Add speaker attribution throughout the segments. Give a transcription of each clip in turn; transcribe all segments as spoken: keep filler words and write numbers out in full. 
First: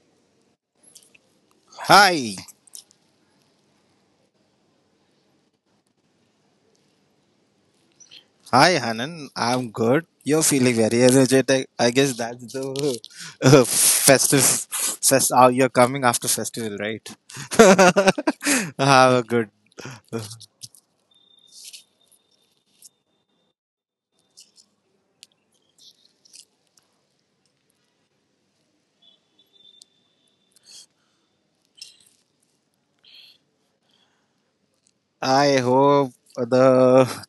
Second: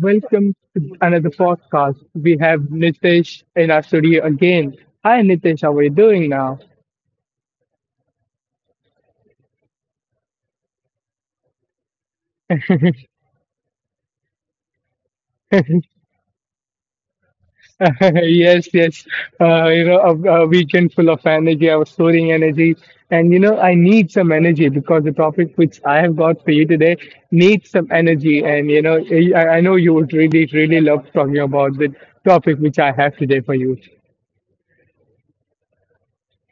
Speaker 1: Welcome to another podcast.
Speaker 2: Hi.
Speaker 1: We have Nitesh in our studio again. Hi, Nitesh. How are you doing now?
Speaker 2: Hi, Hanan. I'm good. You're feeling very energetic. I guess that's the uh, festive. Fest, uh, you're coming after festival, right?
Speaker 1: yes,
Speaker 2: Have a
Speaker 1: yes.
Speaker 2: good.
Speaker 1: Uh, you know, a, a weekend full of energy. I was storing energy, and you know, I need some energy because the topic which I have got for you today needs some energy. And you know, I, I know you would really, really love talking about the topic which I have today for you.
Speaker 2: I hope the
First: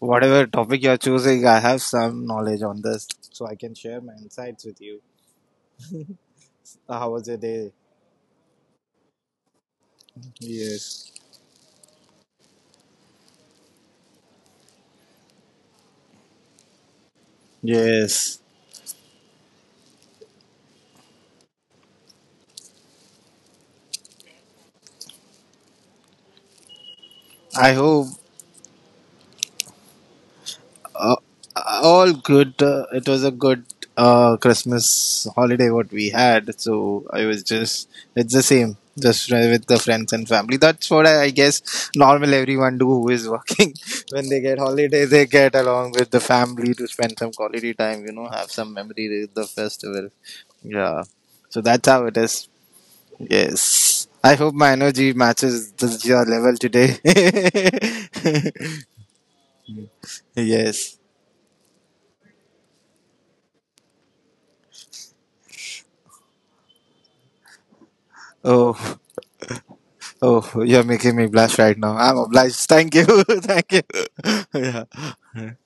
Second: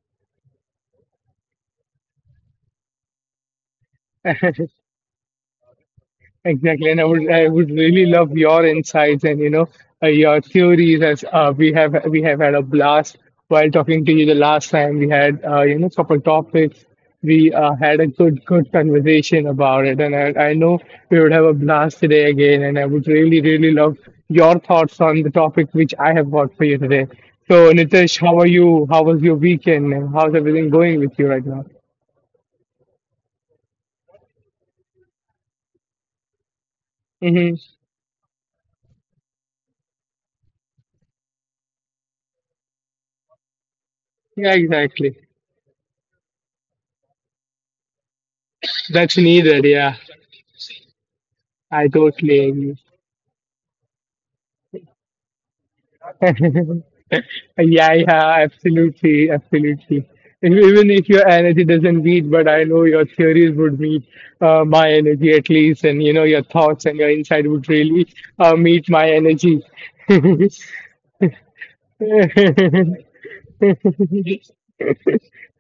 Speaker 2: whatever topic you're choosing, I have some knowledge on this, so I can share my insights with you.
Speaker 1: Exactly,
Speaker 2: Uh,
Speaker 1: and I
Speaker 2: How was
Speaker 1: would
Speaker 2: your
Speaker 1: I would
Speaker 2: day?
Speaker 1: really love your insights, and you know uh, your theories.
Speaker 2: Yes.
Speaker 1: As uh, we have we have had a blast while talking to you the last time, we had uh, you know couple topics we uh, had a
Speaker 2: Yes.
Speaker 1: good good conversation about it, and I, I know we would have a blast today again, and I would really really love your thoughts on the topic which I have got for you today. So
Speaker 2: I hope
Speaker 1: Nitesh, how are you? How was your weekend? And how's everything going with
Speaker 2: Uh,
Speaker 1: you right now?
Speaker 2: all good. Uh, it was a good uh, Christmas holiday what we had. So I was
Speaker 1: Mm-hmm.
Speaker 2: just it's the same, just uh, with the friends and family. That's what I, I guess normal everyone do who is working. When they
Speaker 1: Yeah,
Speaker 2: get holiday,
Speaker 1: exactly.
Speaker 2: they get along with the family to spend some quality time. You know, have some
Speaker 1: That's
Speaker 2: memory with the
Speaker 1: needed. Yeah,
Speaker 2: festival. Yeah. So that's
Speaker 1: I
Speaker 2: how it
Speaker 1: totally
Speaker 2: is.
Speaker 1: agree.
Speaker 2: Yes. I hope my energy matches the, your level today.
Speaker 1: Yeah, yeah, absolutely, absolutely. And even
Speaker 2: Yes.
Speaker 1: if your energy doesn't meet, but I know your theories would meet uh, my energy at least, and you know your thoughts and your insight would really uh, meet
Speaker 2: Oh.
Speaker 1: my energy.
Speaker 2: Oh, you're making me blush right now. I'm obliged. Thank you. Thank you. Yeah.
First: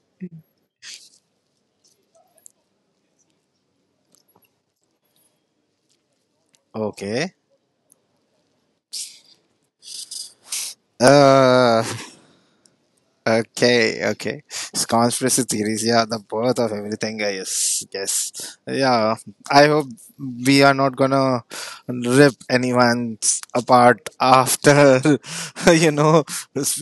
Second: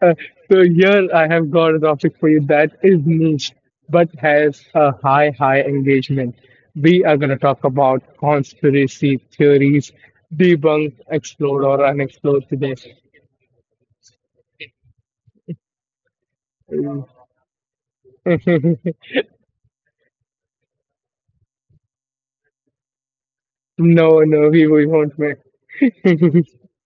Speaker 1: Uh, so here I have got a topic for you that is niche but has a high, high engagement. We are going
Speaker 2: Okay.
Speaker 1: to talk about conspiracy theories, debunked, explored,
Speaker 2: Uh,
Speaker 1: or unexplored today.
Speaker 2: Okay, okay. It's conspiracy theories. Yeah, the birth of everything. Yes, yes. Yeah, I hope we are not gonna rip anyone apart
Speaker 1: No, no, we, we
Speaker 2: after,
Speaker 1: won't make
Speaker 2: you know.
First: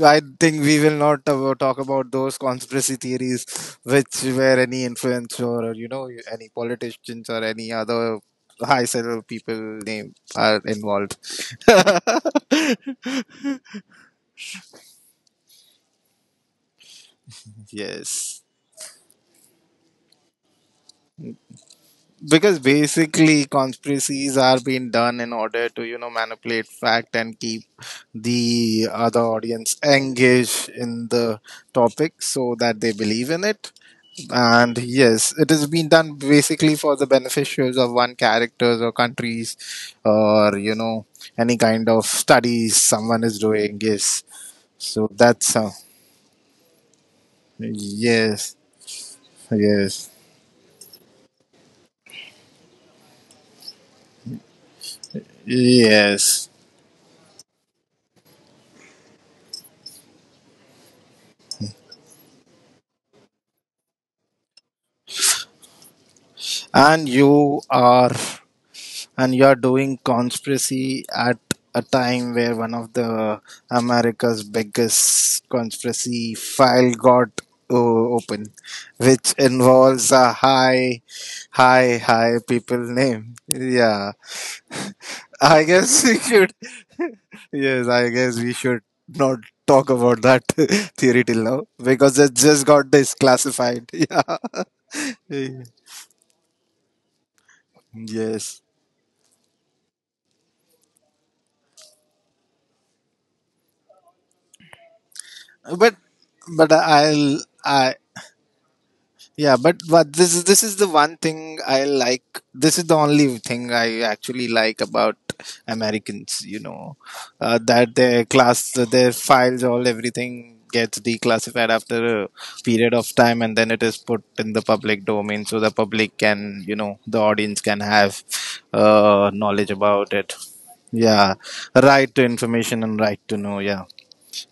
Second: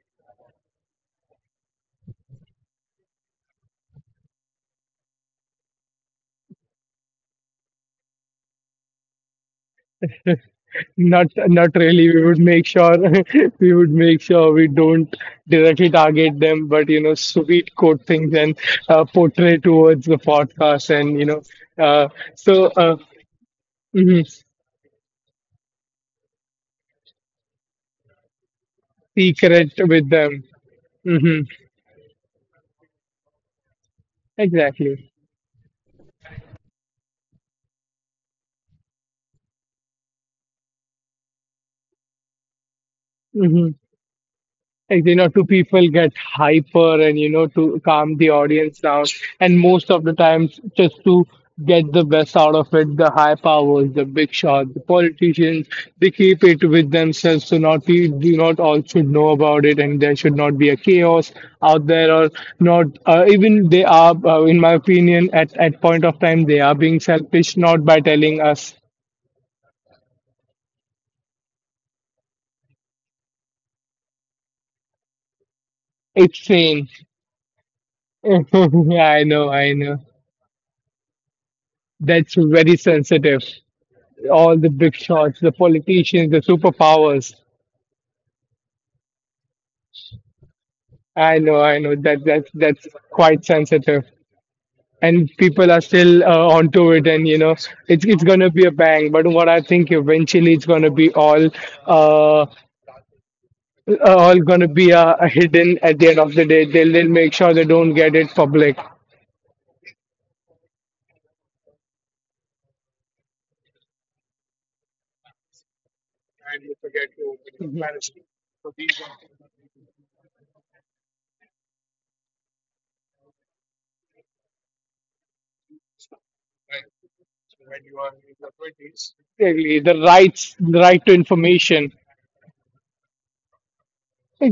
Speaker 2: I think we will not uh, talk about those conspiracy theories which where any influencer or, you know, any politicians or any other high level people name are involved.
Speaker 1: not not really. We would make sure we would make sure we don't directly target them, but you know, sweet quote things
Speaker 2: Yes.
Speaker 1: and uh, portray towards the podcast, and you know, uh,
Speaker 2: Because
Speaker 1: so uh,
Speaker 2: basically
Speaker 1: mhm,
Speaker 2: conspiracies are being done in order to, you know, manipulate fact and keep the other
Speaker 1: secret
Speaker 2: audience
Speaker 1: with them.
Speaker 2: engaged in
Speaker 1: Hmm.
Speaker 2: the topic so that they believe in it, and
Speaker 1: Exactly.
Speaker 2: yes, it has been done basically for the beneficiaries of one characters or countries, or you know, any kind of studies someone is
Speaker 1: Mhm.
Speaker 2: doing. Yes,
Speaker 1: Like
Speaker 2: so
Speaker 1: you know, two
Speaker 2: that's uh,
Speaker 1: people get hyper, and you know, to calm the
Speaker 2: yes,
Speaker 1: audience down, and most of
Speaker 2: yes,
Speaker 1: the times just to get the best out of it, the high powers, the big shots, the politicians, they keep
Speaker 2: yes.
Speaker 1: it with themselves, so not we do not all should know about it, and there should not be a chaos out there. Or not, uh, even they are, uh, in my opinion, at at point of time they are being
Speaker 2: and
Speaker 1: selfish
Speaker 2: you
Speaker 1: not by
Speaker 2: are
Speaker 1: telling us.
Speaker 2: and you are doing conspiracy at a time where one of the America's biggest conspiracy
Speaker 1: It's sane.
Speaker 2: file got uh, open,
Speaker 1: yeah, I
Speaker 2: which
Speaker 1: know, I know.
Speaker 2: involves a high, high,
Speaker 1: That's
Speaker 2: high
Speaker 1: very
Speaker 2: people name.
Speaker 1: sensitive.
Speaker 2: Yeah,
Speaker 1: All the big shots, the
Speaker 2: I guess we
Speaker 1: politicians, the
Speaker 2: should.
Speaker 1: superpowers.
Speaker 2: Yes, I guess we should not talk about that theory
Speaker 1: I
Speaker 2: till
Speaker 1: know,
Speaker 2: now
Speaker 1: I know
Speaker 2: because
Speaker 1: that
Speaker 2: it
Speaker 1: that's
Speaker 2: just got
Speaker 1: that's quite
Speaker 2: disclassified.
Speaker 1: sensitive, and
Speaker 2: Yeah.
Speaker 1: people are still uh, onto it, and you know it's it's gonna
Speaker 2: Yes,
Speaker 1: be a bang. But what I think eventually it's gonna be all uh uh, all gonna be uh, hidden
Speaker 2: but
Speaker 1: at the end of the day.
Speaker 2: but
Speaker 1: They'll they'll make
Speaker 2: I'll
Speaker 1: sure they don't
Speaker 2: I
Speaker 1: get it public.
Speaker 2: yeah, but but this is this is the one thing I like. This is the only thing I actually like about Americans. You know, uh, that their class, their files, all everything gets declassified after a period of time, and then it is put in the public domain, so the public can, you know, the audience can have uh, knowledge
Speaker 1: Really, The
Speaker 2: about it.
Speaker 1: rights, the right to
Speaker 2: Yeah,
Speaker 1: information.
Speaker 2: right to information and right to know. Yeah,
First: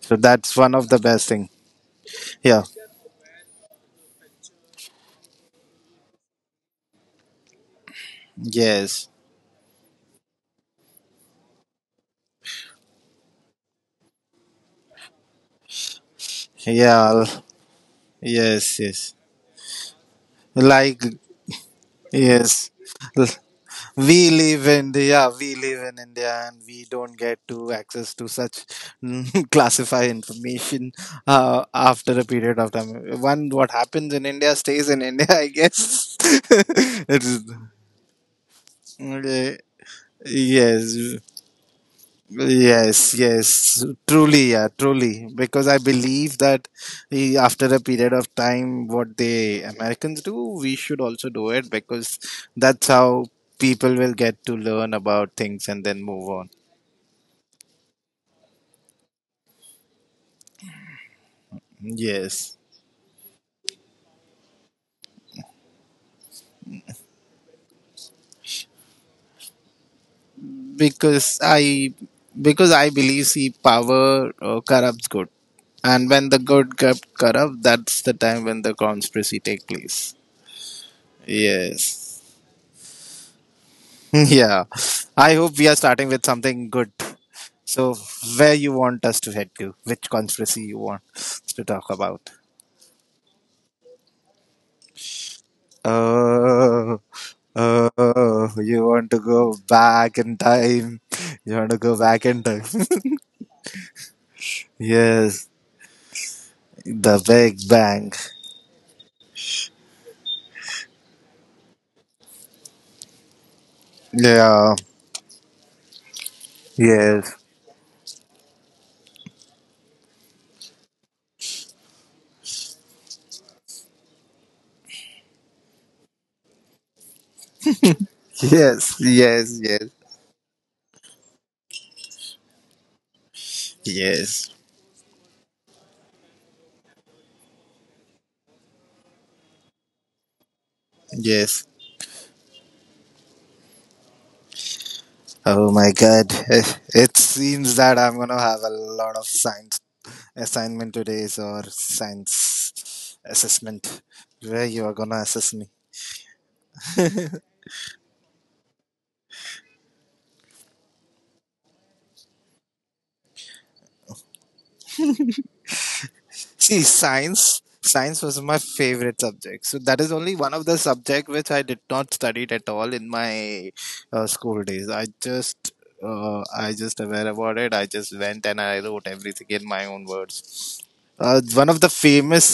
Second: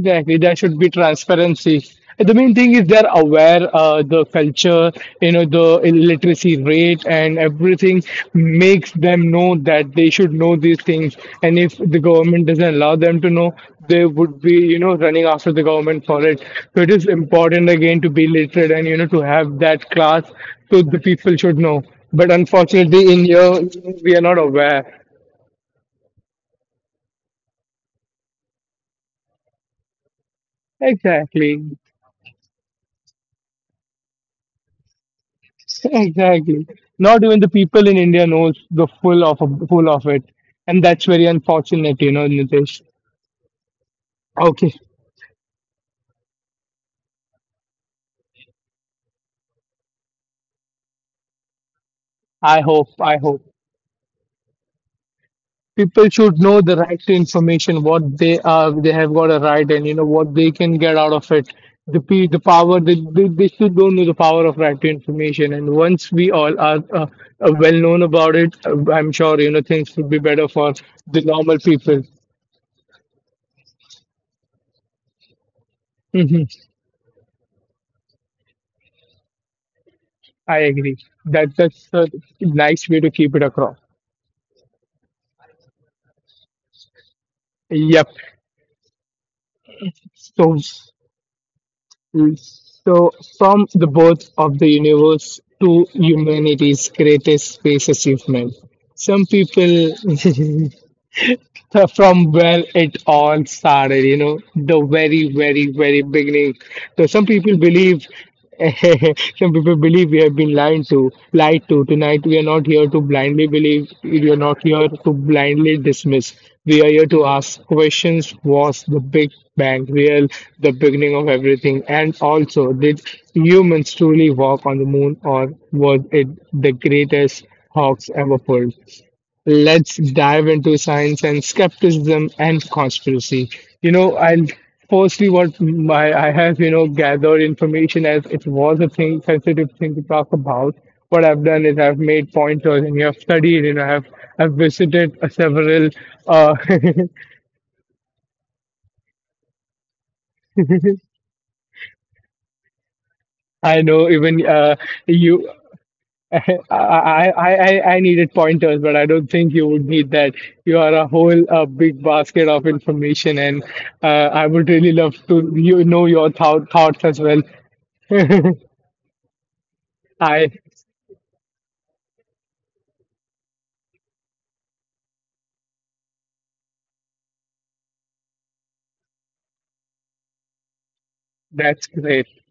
Speaker 2: so that's
Speaker 1: there
Speaker 2: one
Speaker 1: should
Speaker 2: of
Speaker 1: be
Speaker 2: the best thing.
Speaker 1: transparency. The main
Speaker 2: Yeah.
Speaker 1: thing is they're aware, uh, the culture, you know, the illiteracy rate and everything makes
Speaker 2: Yes.
Speaker 1: them know that they should know these things. And if the government doesn't allow them to know, they would be, you know, running after the government for it. So it is
Speaker 2: Yeah.
Speaker 1: important again to be literate,
Speaker 2: Yes,
Speaker 1: and you know,
Speaker 2: yes.
Speaker 1: to have that class, so the
Speaker 2: Like,
Speaker 1: people should know. But
Speaker 2: yes.
Speaker 1: unfortunately,
Speaker 2: L-
Speaker 1: in here we are
Speaker 2: We
Speaker 1: not
Speaker 2: live in
Speaker 1: aware.
Speaker 2: India, we live in India, and we don't get to access to such classified information uh,
Speaker 1: Exactly.
Speaker 2: after a period of time. One, what happens in India stays in India, I guess.
Speaker 1: Exactly.
Speaker 2: It
Speaker 1: Not
Speaker 2: is,
Speaker 1: even the people in India knows the full of
Speaker 2: okay.
Speaker 1: full of it, and that's
Speaker 2: Yes.
Speaker 1: very unfortunate, you know, Nitesh.
Speaker 2: Yes, yes, truly, yeah,
Speaker 1: Okay,
Speaker 2: truly. Because I believe that eh, after a period of time, what the Americans do, we should also do it because
Speaker 1: I
Speaker 2: that's
Speaker 1: hope, I
Speaker 2: how
Speaker 1: hope
Speaker 2: people will get to learn about things and then
Speaker 1: people
Speaker 2: move
Speaker 1: should
Speaker 2: on.
Speaker 1: know the right to information, what they are, they have got a right, and you know what they can get out of it. The p the
Speaker 2: Yes,
Speaker 1: power, they, they, they still don't know the power of right to information. And once we all are uh, uh, well known about it, uh, I'm sure you know things would be better for the
Speaker 2: because
Speaker 1: normal
Speaker 2: I
Speaker 1: people.
Speaker 2: because I believe see power uh, corrupts good, and when the
Speaker 1: Hmm.
Speaker 2: good get corrupt, that's the time when the conspiracy take place.
Speaker 1: I agree. That that's a
Speaker 2: Yes.
Speaker 1: nice way to keep it across.
Speaker 2: Yeah. I hope we are starting with something good. So,
Speaker 1: Yep.
Speaker 2: where you want us to head to? Which conspiracy
Speaker 1: So,
Speaker 2: you want us to talk about?
Speaker 1: so from the birth of the universe to humanity's
Speaker 2: Uh,
Speaker 1: greatest space
Speaker 2: uh,
Speaker 1: achievement,
Speaker 2: you want to
Speaker 1: some
Speaker 2: go
Speaker 1: people
Speaker 2: back in time? You want to
Speaker 1: so
Speaker 2: go back
Speaker 1: from
Speaker 2: in time?
Speaker 1: where it all started, you know, the very,
Speaker 2: Yes,
Speaker 1: very, very beginning. So
Speaker 2: the
Speaker 1: some people
Speaker 2: Big Bang.
Speaker 1: believe, some people believe we have been lied to, lied to. Tonight we are not here to blindly believe. We are not
Speaker 2: Yeah.
Speaker 1: here to blindly dismiss. We are here to
Speaker 2: Yes.
Speaker 1: ask questions. Was the Big Bang real? The beginning of everything? And also, did humans truly walk on the moon, or was it the greatest hoax ever pulled?
Speaker 2: Yes. Yes. Yes.
Speaker 1: Let's dive into science and skepticism and conspiracy. You know,
Speaker 2: Yes.
Speaker 1: I'll firstly what my I have, you know, gathered information, as it was a thing sensitive thing to talk about. What I've
Speaker 2: Yes.
Speaker 1: done is I've made pointers, and you have studied, you know, I've I've visited uh,
Speaker 2: Oh my
Speaker 1: several
Speaker 2: God!
Speaker 1: uh
Speaker 2: It, it seems that I'm gonna have a lot of science assignment today is our science
Speaker 1: I
Speaker 2: assessment
Speaker 1: know even
Speaker 2: where
Speaker 1: uh
Speaker 2: you are gonna
Speaker 1: you
Speaker 2: assess me.
Speaker 1: I, I, I, I needed pointers, but I don't think you would need that. You are a whole uh, big basket of information, and uh, I would really love to you know your thou-
Speaker 2: See,
Speaker 1: thoughts as
Speaker 2: science
Speaker 1: well.
Speaker 2: science was my favorite subject, so that is only one
Speaker 1: I
Speaker 2: of the subject which I did not study it at all in my uh, school days. I just uh, i just aware about it. I just went and I wrote everything in my own words. Uh, one of the
Speaker 1: that's great.
Speaker 2: famous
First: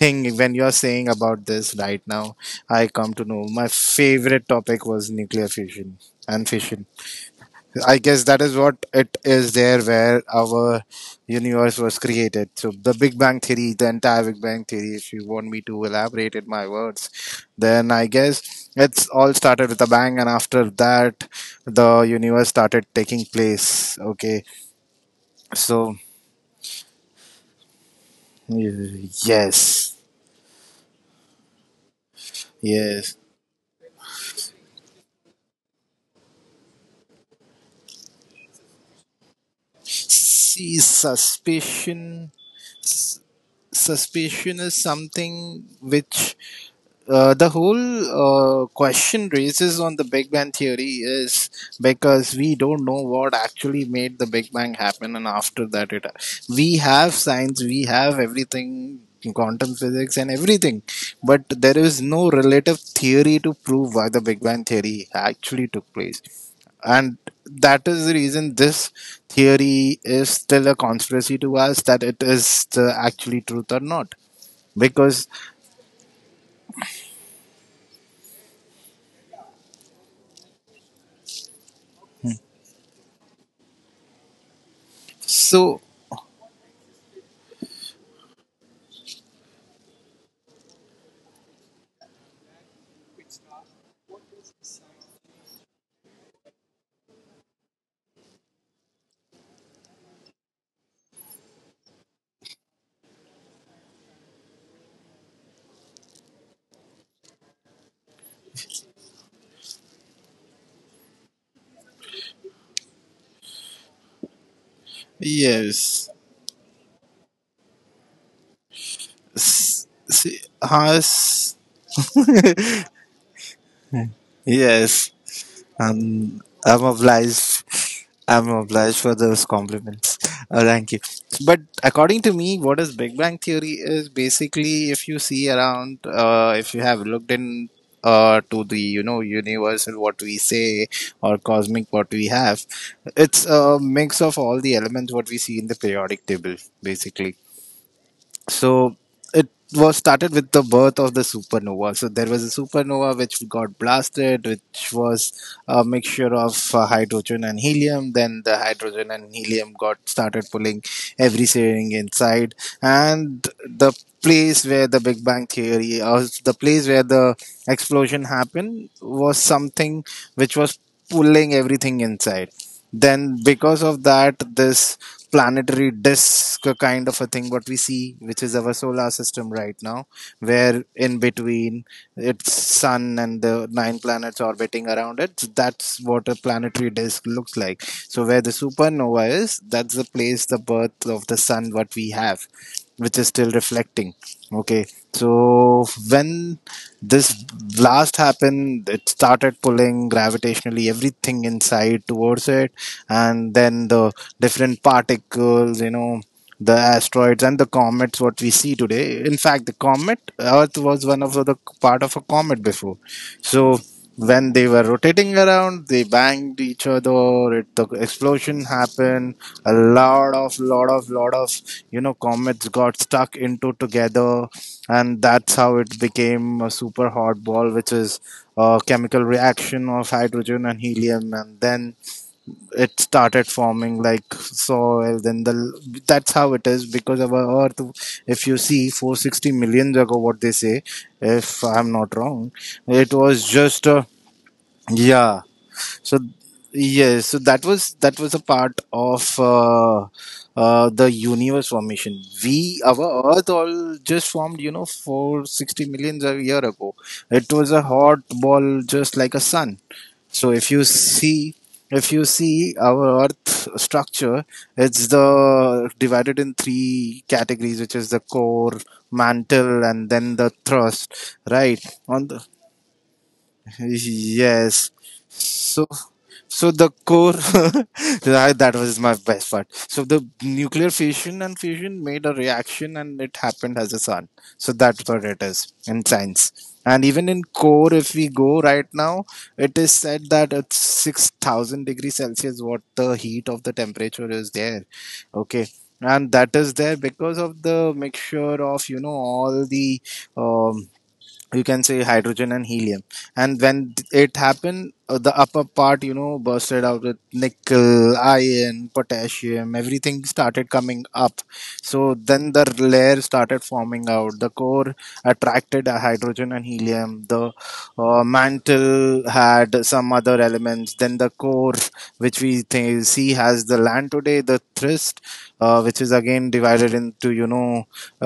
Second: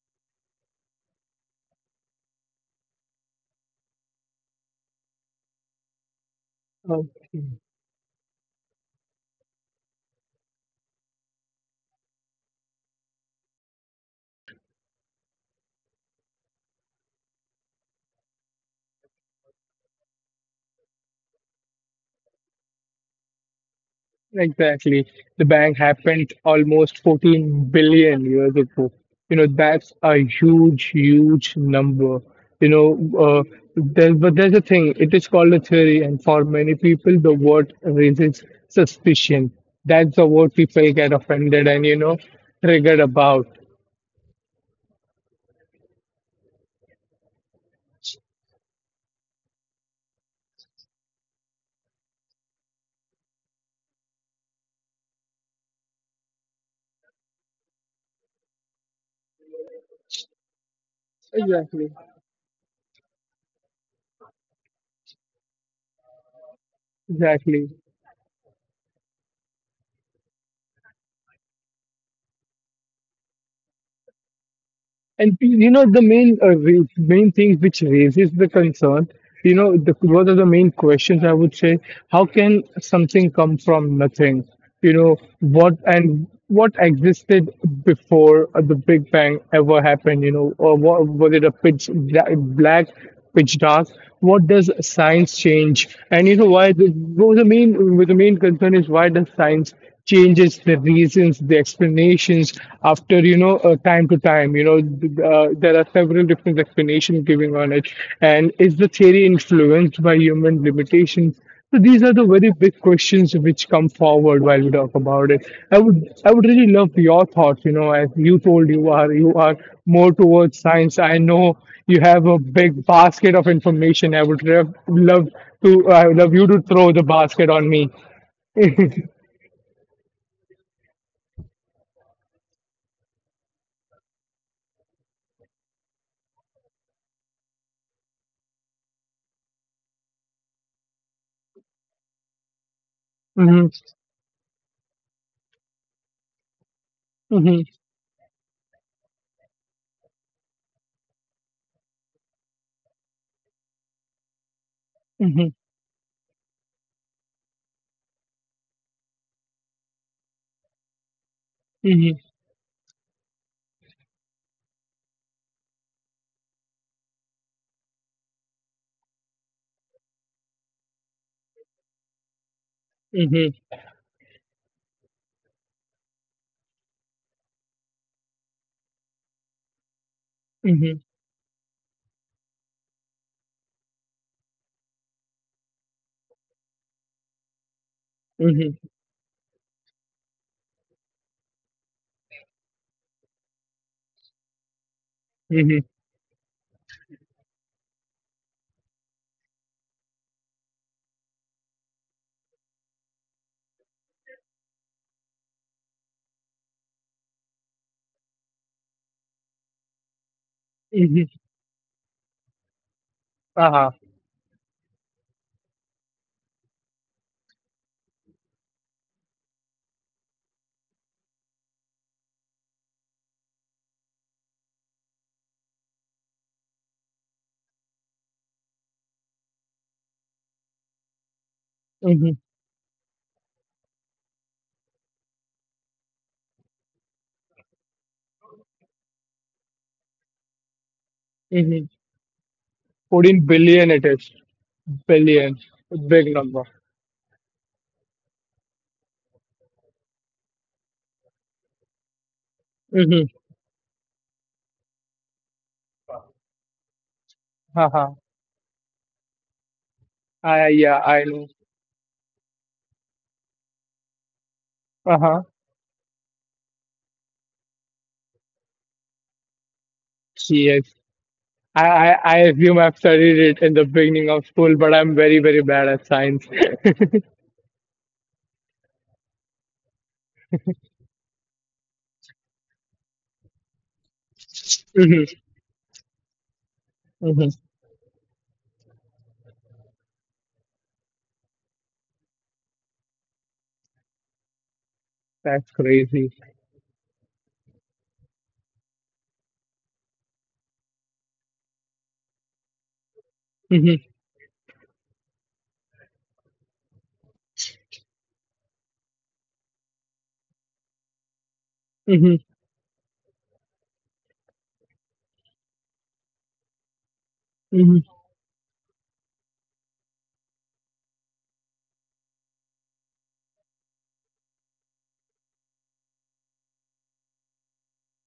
Speaker 2: thing, when you are saying about this right now, I come to know my favorite topic was nuclear fusion and fission.
Speaker 1: Okay.
Speaker 2: I guess that is what it is there where our universe was created. So the Big Bang Theory, the entire Big Bang Theory, if you want me to elaborate in my words, then I guess it's all started with a bang, and after that the universe started taking place. Okay.
Speaker 1: Exactly. The bang
Speaker 2: So
Speaker 1: happened almost fourteen billion years ago.
Speaker 2: y-
Speaker 1: You know, that's
Speaker 2: yes.
Speaker 1: a huge, huge number. You know,
Speaker 2: Yes.
Speaker 1: uh, there, but there's a thing, it is called a theory, and for many people, the word raises suspicion. That's the word
Speaker 2: See,
Speaker 1: people get offended and, you know,
Speaker 2: suspicion
Speaker 1: triggered about.
Speaker 2: suspicion is something which Uh, the whole uh, question raises on the Big Bang Theory is because we don't know what actually made the Big Bang happen, and after that, it we have science, we have everything, quantum physics, and everything, but there is
Speaker 1: Exactly.
Speaker 2: no relative theory to prove why the Big Bang Theory actually took place, and
Speaker 1: Exactly.
Speaker 2: that is the reason this theory is still a conspiracy to us that it is the actually truth or not because
Speaker 1: And you know the main uh, re- main thing which raises the concern, you know, the one of the main questions I would say, how can something come from nothing? You know
Speaker 2: so
Speaker 1: what and what existed before uh, the Big Bang ever happened? You know, or what, was it a pitch bla- black, pitch dark? What does science change? And you know why? The, what was the main the main concern is why does science changes the reasons the explanations after you know uh, time to time. You know th- uh, there are several different explanations giving on it, and is the theory influenced by human limitations? So these are the very big questions which come forward while we talk about it. i would
Speaker 2: Yes.
Speaker 1: i would really love your thoughts, you know, as you told, you are you are
Speaker 2: S-
Speaker 1: more
Speaker 2: See,
Speaker 1: towards science. I
Speaker 2: horse.
Speaker 1: know you have a big basket of information. I would rev-
Speaker 2: Yes.
Speaker 1: love to I would love
Speaker 2: Um,
Speaker 1: you to
Speaker 2: I'm
Speaker 1: throw the basket
Speaker 2: obliged.
Speaker 1: on me.
Speaker 2: I'm obliged for those compliments. Uh, thank you. But according to me, what is Big Bang Theory is basically if you see around, uh, if you have looked in uh, to the, you know, universal what we say or cosmic what we have, it's
Speaker 1: Mhm,
Speaker 2: a mix of all the elements what we see in the periodic table basically.
Speaker 1: mhm.
Speaker 2: So it was started with the birth of the supernova. So there was a supernova which got blasted, which was
Speaker 1: Mhm,
Speaker 2: a mixture of uh, hydrogen and helium. Then the hydrogen and helium got started pulling everything
Speaker 1: mhm,
Speaker 2: inside, and the place where the Big Bang theory or the place where the explosion happened was something which was pulling everything inside. Then,
Speaker 1: mhm,
Speaker 2: because of that, this planetary disk kind of a thing, what we see, which is our solar system right now, where
Speaker 1: mhm,
Speaker 2: in between its sun and the nine planets orbiting around it, that's what a planetary disk looks like. So, where the
Speaker 1: mhm,
Speaker 2: supernova is, that's the place, the birth of the sun, what we have, which is still reflecting. Okay.
Speaker 1: mhm,
Speaker 2: So when this blast happened, it started pulling gravitationally everything inside towards it, and then the different particles, you know, the asteroids and the comets, what we see today. In fact, the comet Earth was one of
Speaker 1: mhm.
Speaker 2: the part of a comet before. So
Speaker 1: Uh-huh.
Speaker 2: when they were rotating around, they banged each other. It, the explosion happened. A lot of lot of lot of you know, comets got stuck into together, and that's how it became a super hot ball, which is a chemical reaction of hydrogen and helium, and then
Speaker 1: Mhm,
Speaker 2: it started forming like soil. Then the That's how it is, because our earth, if you see, four hundred sixty million ago, what they say, if I'm
Speaker 1: mhm.
Speaker 2: not wrong, it
Speaker 1: fourteen
Speaker 2: was just
Speaker 1: billion
Speaker 2: a
Speaker 1: it is.
Speaker 2: yeah.
Speaker 1: Billion.
Speaker 2: So
Speaker 1: Big number.
Speaker 2: yes. So that was that was a part of uh, uh, the universe formation. We our
Speaker 1: Mm-hmm.
Speaker 2: Earth all just formed, you know, for sixty millions a year ago. It was a
Speaker 1: Uh-huh.
Speaker 2: hot ball, just like a sun. So if
Speaker 1: I,
Speaker 2: you
Speaker 1: yeah, I know.
Speaker 2: see. If you see our Earth structure, it's
Speaker 1: Uh-huh.
Speaker 2: the divided in three categories, which is the core, mantle, and then the
Speaker 1: Yes.
Speaker 2: thrust. Right
Speaker 1: I, I,
Speaker 2: on
Speaker 1: I
Speaker 2: the
Speaker 1: assume I've studied it in the beginning of school,
Speaker 2: yes.
Speaker 1: but I'm very, very
Speaker 2: So,
Speaker 1: bad at science.
Speaker 2: so the core that that was my best part. So the nuclear fission and fusion made a reaction, and it happened as a sun. So that's what
Speaker 1: hmm.
Speaker 2: it is in science. And even in
Speaker 1: Hmm.
Speaker 2: core, if we go right now, it is said that it's six thousand degrees Celsius. What the heat of the temperature is there? Okay.
Speaker 1: That's
Speaker 2: And
Speaker 1: crazy.
Speaker 2: that is there because of the mixture of, you know, all the um, you can say, hydrogen and helium. And when
Speaker 1: Hmm.
Speaker 2: it happened, uh, the upper part, you know, bursted out with nickel, iron, potassium, everything started coming up. So
Speaker 1: Hmm.
Speaker 2: then the layer started forming out. The core attracted uh, hydrogen and helium. the
Speaker 1: Hmm.
Speaker 2: uh, mantle had some other elements. Then the core, which we th- see has the land today, the thrust, uh, which is again divided into, you know,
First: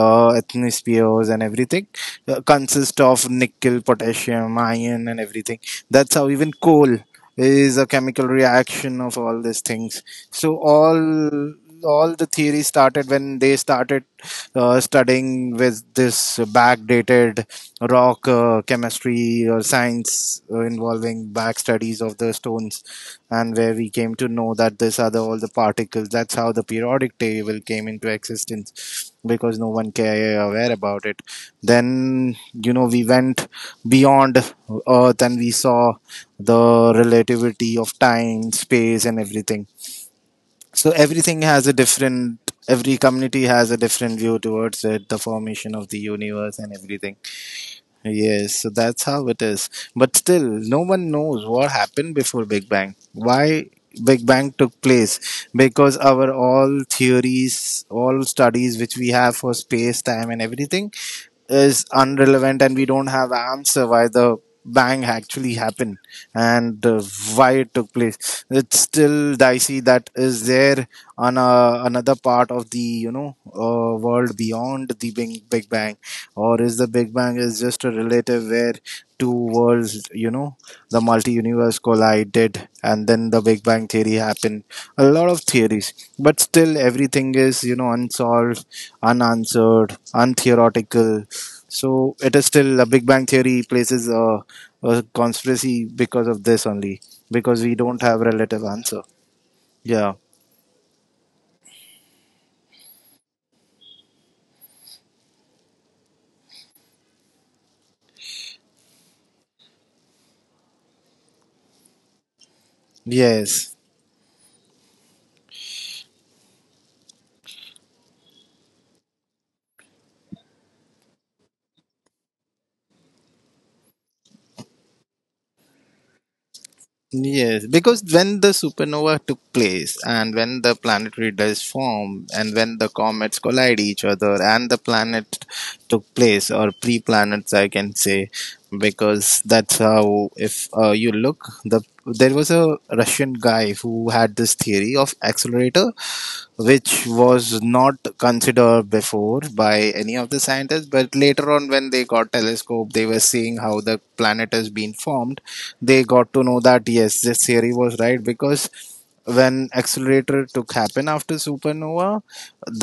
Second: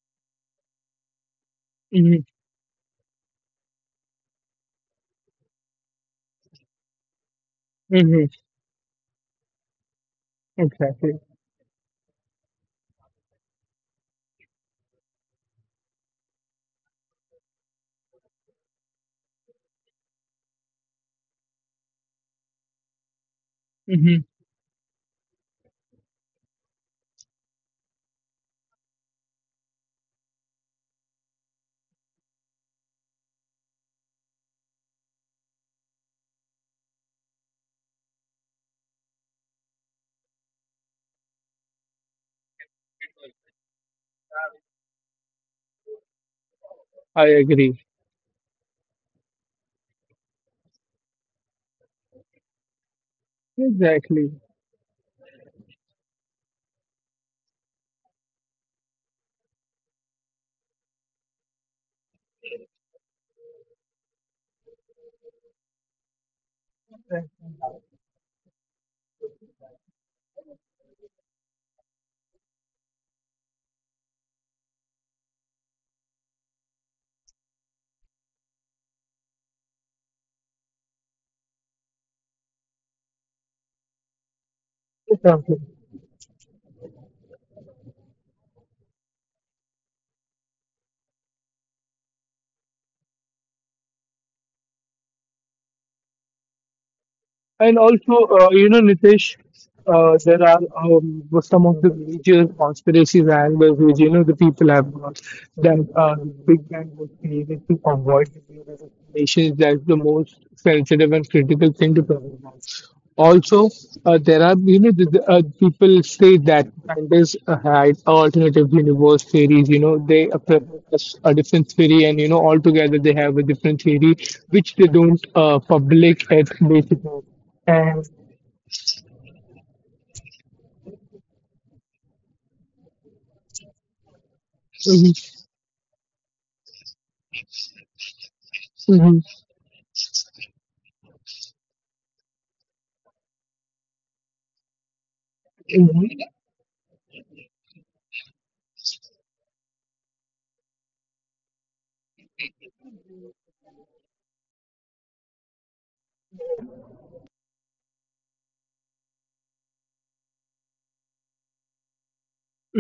Speaker 2: uh, ethnospheres and everything,
Speaker 1: Hmm.
Speaker 2: uh, consist of nickel, potassium, iron, and everything. That's how even coal is a chemical
Speaker 1: Hmm.
Speaker 2: reaction of all these things. So all
Speaker 1: Exactly.
Speaker 2: all the theory started when they started uh, studying with this backdated rock uh, chemistry or science, uh, involving back studies of the stones, and where we came
Speaker 1: Hmm.
Speaker 2: to know that these are the, all the particles. That's how the periodic table came into existence because no one care aware about it. Then, you know, we went beyond Earth, and we saw the relativity of time, space, and everything. So everything has a different. Every community has a different view towards it, the formation of the universe and everything.
Speaker 1: I agree.
Speaker 2: Yes, so that's how it is. But still, no one knows what happened before Big Bang. Why Big
Speaker 1: Exactly.
Speaker 2: Bang took place? Because our all theories, all studies which we have for space, time, and everything is irrelevant, and we don't have answer why the bang actually happened, and uh, why it took place, it's still dicey that is there on a, another part of the you know uh, world beyond the big, big bang. Or is the big bang is just a relative where two worlds you know the multi universe collided, and then the big bang theory happened. A lot of
Speaker 1: Exactly.
Speaker 2: theories, but still everything is you know unsolved, unanswered, untheoretical. So it is still a Big Bang Theory places a, a conspiracy because of this only, because we
Speaker 1: And
Speaker 2: don't
Speaker 1: also,
Speaker 2: have
Speaker 1: uh,
Speaker 2: relative
Speaker 1: you know,
Speaker 2: answer.
Speaker 1: Nitesh,
Speaker 2: Yeah.
Speaker 1: uh, there are um, some of the major conspiracies and angles which, you know, the people have got that uh, Big Bang was created to avoid the theory of nations. That's the most sensitive and critical thing to talk about. Also,
Speaker 2: Yes.
Speaker 1: uh, there are, you know, the, the, uh, people say that scientists uh, had alternative universe theories. You know, they uh, propose us a different theory, and you know, altogether they have a different theory which they don't uh, public at basically.
Speaker 2: Yes. Because
Speaker 1: And
Speaker 2: when the supernova took place, and when the planetary disk formed, and when the comets collide each other, and the
Speaker 1: hmm
Speaker 2: planet took place, or pre planets I can say,
Speaker 1: hmm
Speaker 2: because that's how, if uh, you look, the there was a Russian guy who had this theory of accelerator,
Speaker 1: hmm
Speaker 2: which was not considered before by any of the scientists. But later on, when they got telescope, they were seeing how the planet has been formed. They got to know that yes, this theory was right, because when accelerator took happen after supernova,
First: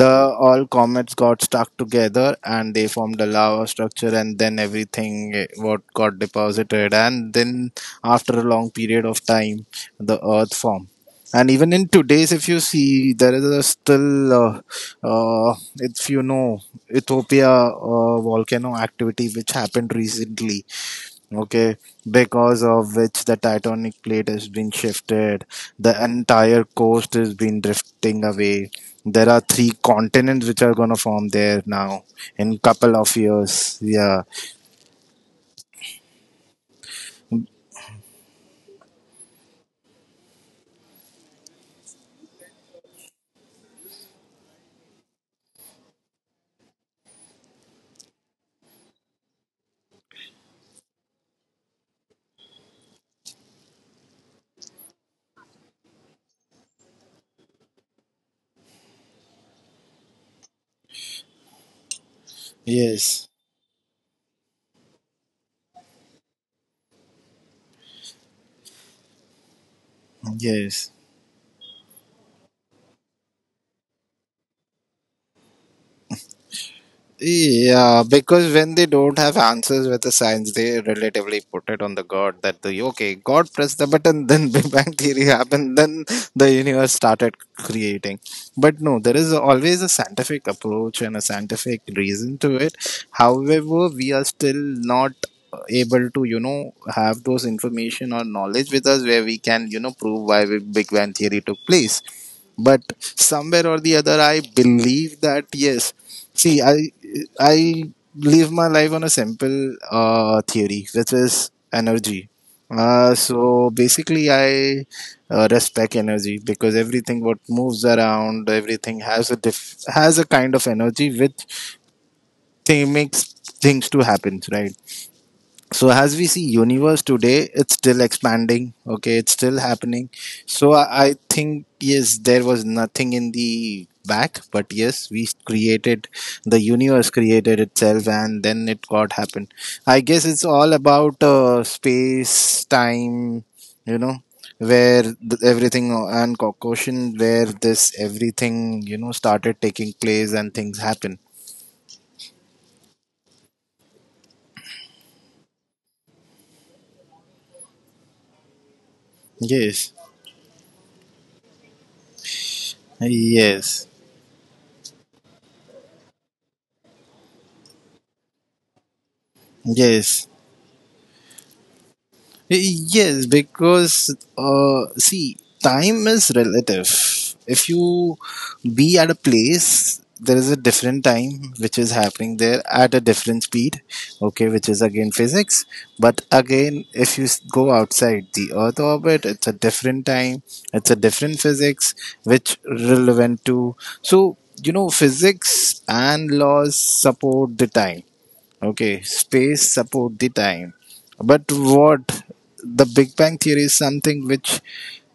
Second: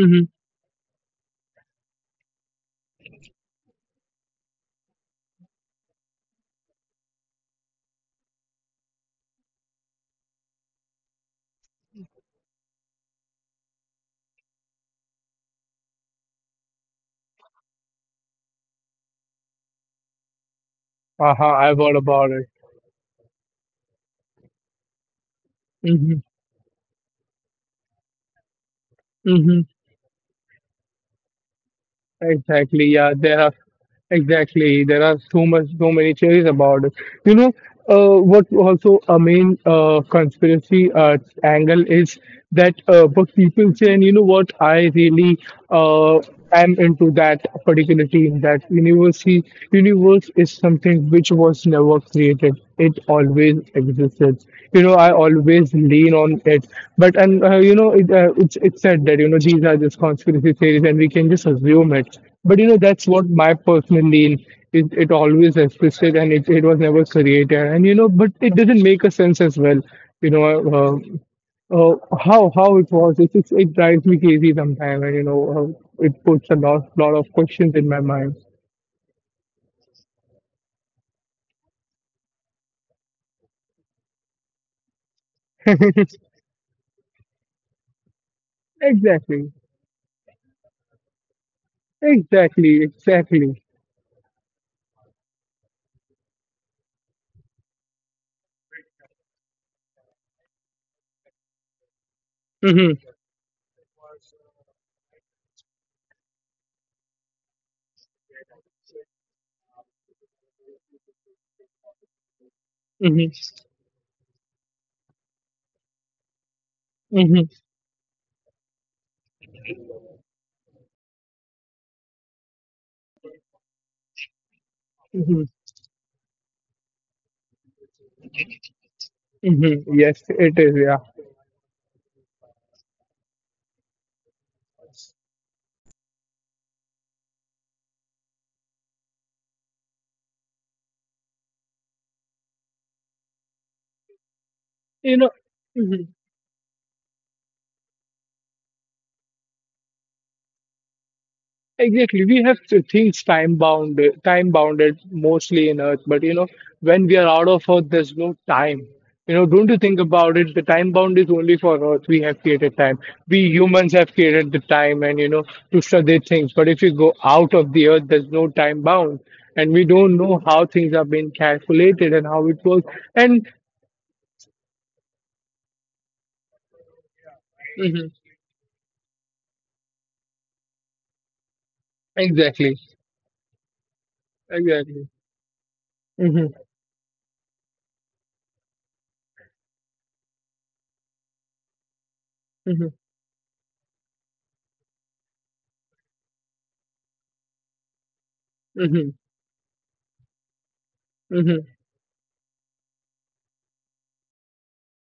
Speaker 2: the all comets got stuck together and they formed a lava structure, and then everything eh, what got deposited, and then after a long period of time, the earth formed. And even in today's, if you see, there is a still uh, uh, if you know Ethiopia uh, volcano activity which happened recently.
Speaker 1: uh-huh, I
Speaker 2: Okay.
Speaker 1: have heard about it.
Speaker 2: Because of which the titanic plate has been shifted, the
Speaker 1: Hmm.
Speaker 2: entire coast has been drifting away. There are
Speaker 1: Hmm.
Speaker 2: three continents which are going to form there now in
Speaker 1: Exactly.
Speaker 2: couple
Speaker 1: Yeah,
Speaker 2: of
Speaker 1: there are
Speaker 2: years. Yeah.
Speaker 1: exactly there are so much so many theories about it. You know, uh, what also a main uh, conspiracy uh, angle is that uh, what people say, and you know what, I really uh, am into that particular team. That university universe is something which was never created. It always existed. You know, I always lean on it. But and uh, you know, it, uh, it's it's said that you know these are just conspiracy theories, and we can just assume it. But you know, that's what
Speaker 2: Yes.
Speaker 1: my personal lean is. It always existed, and it, it was never created. And you know, but it doesn't make a sense as well. You know, uh,
Speaker 2: Yes.
Speaker 1: uh, uh, how how it was. It, it it drives me crazy sometimes, and you know, uh, it puts a lot lot of questions in my
Speaker 2: Yeah,
Speaker 1: mind.
Speaker 2: because when they don't have answers with the science, they relatively put it on the God that the okay, God pressed the button, then Big Bang Theory happened, then the universe started creating. But no, there is
Speaker 1: Exactly.
Speaker 2: always a scientific approach and a scientific reason to it.
Speaker 1: Exactly, exactly.
Speaker 2: However, we are still not able to, you know, have those information or knowledge with us where we can, you know, prove why Big Bang Theory took place, but
Speaker 1: Mm-hmm,
Speaker 2: somewhere or the other I believe that, yes See, I I live my life on a simple uh, theory, which is energy. Uh,
Speaker 1: mm-hmm,
Speaker 2: so basically, I uh, respect energy because everything
Speaker 1: mm-hmm,
Speaker 2: what moves around, everything has a diff- has a kind of energy which thing makes things to happen, right?
Speaker 1: mm-hmm,
Speaker 2: so as we see universe today it's still expanding okay it's still
Speaker 1: mm-hmm.
Speaker 2: happening
Speaker 1: Yes, it is.
Speaker 2: so I,
Speaker 1: Yeah,
Speaker 2: I think yes there was nothing in the back but yes we created the universe created itself and then it got happened I guess it's all about uh, space time you know where
Speaker 1: you know,
Speaker 2: th- everything
Speaker 1: mhm.
Speaker 2: uh, and caucasian where this everything you know started taking place and things happen
Speaker 1: Exactly. We have to things time bound, time bounded mostly in Earth, but you know, when we are out of Earth, there's no time. You know, don't you
Speaker 2: yes
Speaker 1: think about it? The time bound is only for Earth. We have created time. We
Speaker 2: yes
Speaker 1: humans have created the time, and you know, to study things. But if you go out of the Earth, there's no time bound, and we don't
Speaker 2: yes
Speaker 1: know how things are being calculated and how it works.
Speaker 2: Yes,
Speaker 1: And
Speaker 2: because uh, see, time is relative. If
Speaker 1: Mm-hmm.
Speaker 2: you be at a place, there is a different time which is happening there
Speaker 1: Exactly.
Speaker 2: at a different speed, okay, which is
Speaker 1: Exactly.
Speaker 2: again physics. But
Speaker 1: Mm-hmm.
Speaker 2: again, if you s- go outside the Earth orbit, it's a different time, it's a different physics which
Speaker 1: Mm-hmm.
Speaker 2: relevant to. So, you know, physics and laws support the time Okay,
Speaker 1: Mm-hmm.
Speaker 2: space support the time. But
Speaker 1: Mm-hmm.
Speaker 2: what the Big Bang theory is something which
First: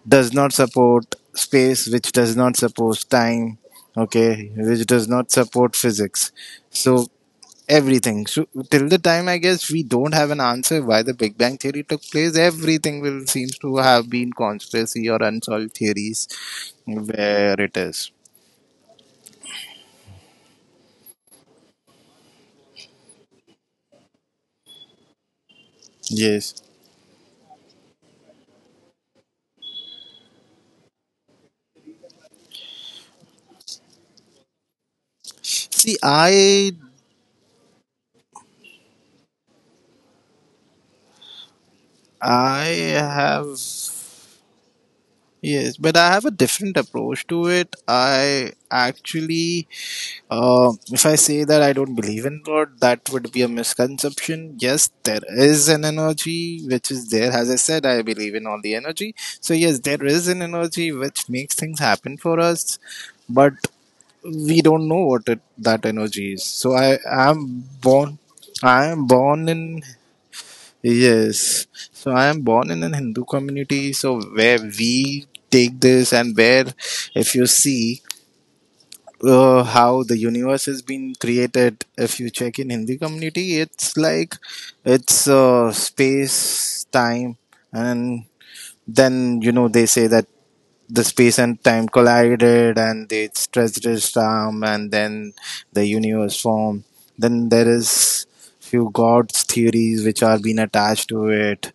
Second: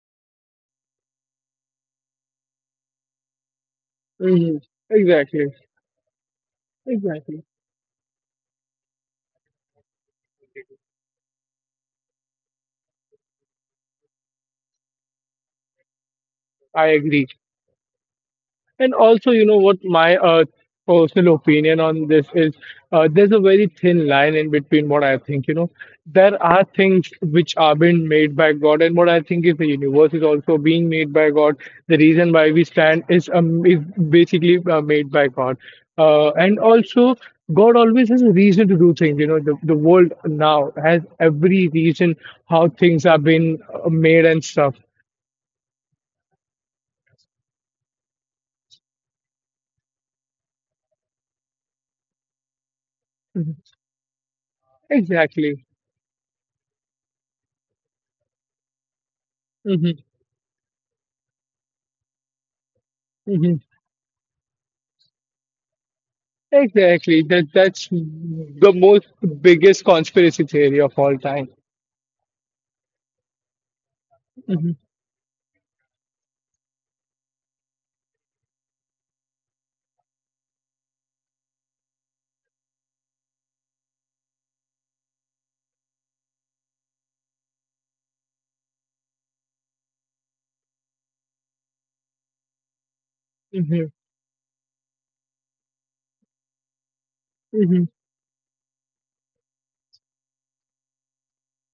Speaker 2: does not support space, which does not support time, okay,
Speaker 1: Mm-hmm.
Speaker 2: which does not
Speaker 1: Exactly.
Speaker 2: support physics. So
Speaker 1: Exactly.
Speaker 2: everything. So till the time I guess we don't have an answer why the Big Bang theory took place. Everything will seems to have been conspiracy or unsolved theories
Speaker 1: I agree.
Speaker 2: where it is.
Speaker 1: And also, you know what my uh, personal opinion on this is uh, there's a very thin line in between what I think. You know, there
Speaker 2: Yes.
Speaker 1: are things which are being made by God, and what I think is the universe is also being made by God. The reason why we stand is um, is basically uh, made by God,
Speaker 2: See,
Speaker 1: uh, and
Speaker 2: I
Speaker 1: also. God always has a reason to do things. You know, the, the world now has every reason
Speaker 2: I
Speaker 1: how things are
Speaker 2: have.
Speaker 1: being uh, made and stuff.
Speaker 2: Yes, but I have a different approach to it. I actually, uh, if I say that I don't believe in God, that would be a
Speaker 1: Mhm.
Speaker 2: misconception. Yes, there
Speaker 1: Exactly.
Speaker 2: is an energy which is there. As I said, I believe in all the energy. So, yes, there
Speaker 1: Hmm.
Speaker 2: is an energy which makes things happen for us, but we don't know what it, that energy is. So, I
Speaker 1: Exactly. That
Speaker 2: am
Speaker 1: that's
Speaker 2: born.
Speaker 1: the
Speaker 2: I am
Speaker 1: most
Speaker 2: born in
Speaker 1: biggest conspiracy theory of all time.
Speaker 2: Yes. So I am born in a Hindu community, so where
Speaker 1: Hmm.
Speaker 2: we take this, and where, if you see, uh, how the universe has been created, if you check in Hindi community, it's like, it's uh, space, time, and then you know they say that the space and time collided, and they
Speaker 1: Hmm.
Speaker 2: stretched its arm, and then the universe formed. Then there
Speaker 1: Hmm.
Speaker 2: is few gods theories which are being attached to it,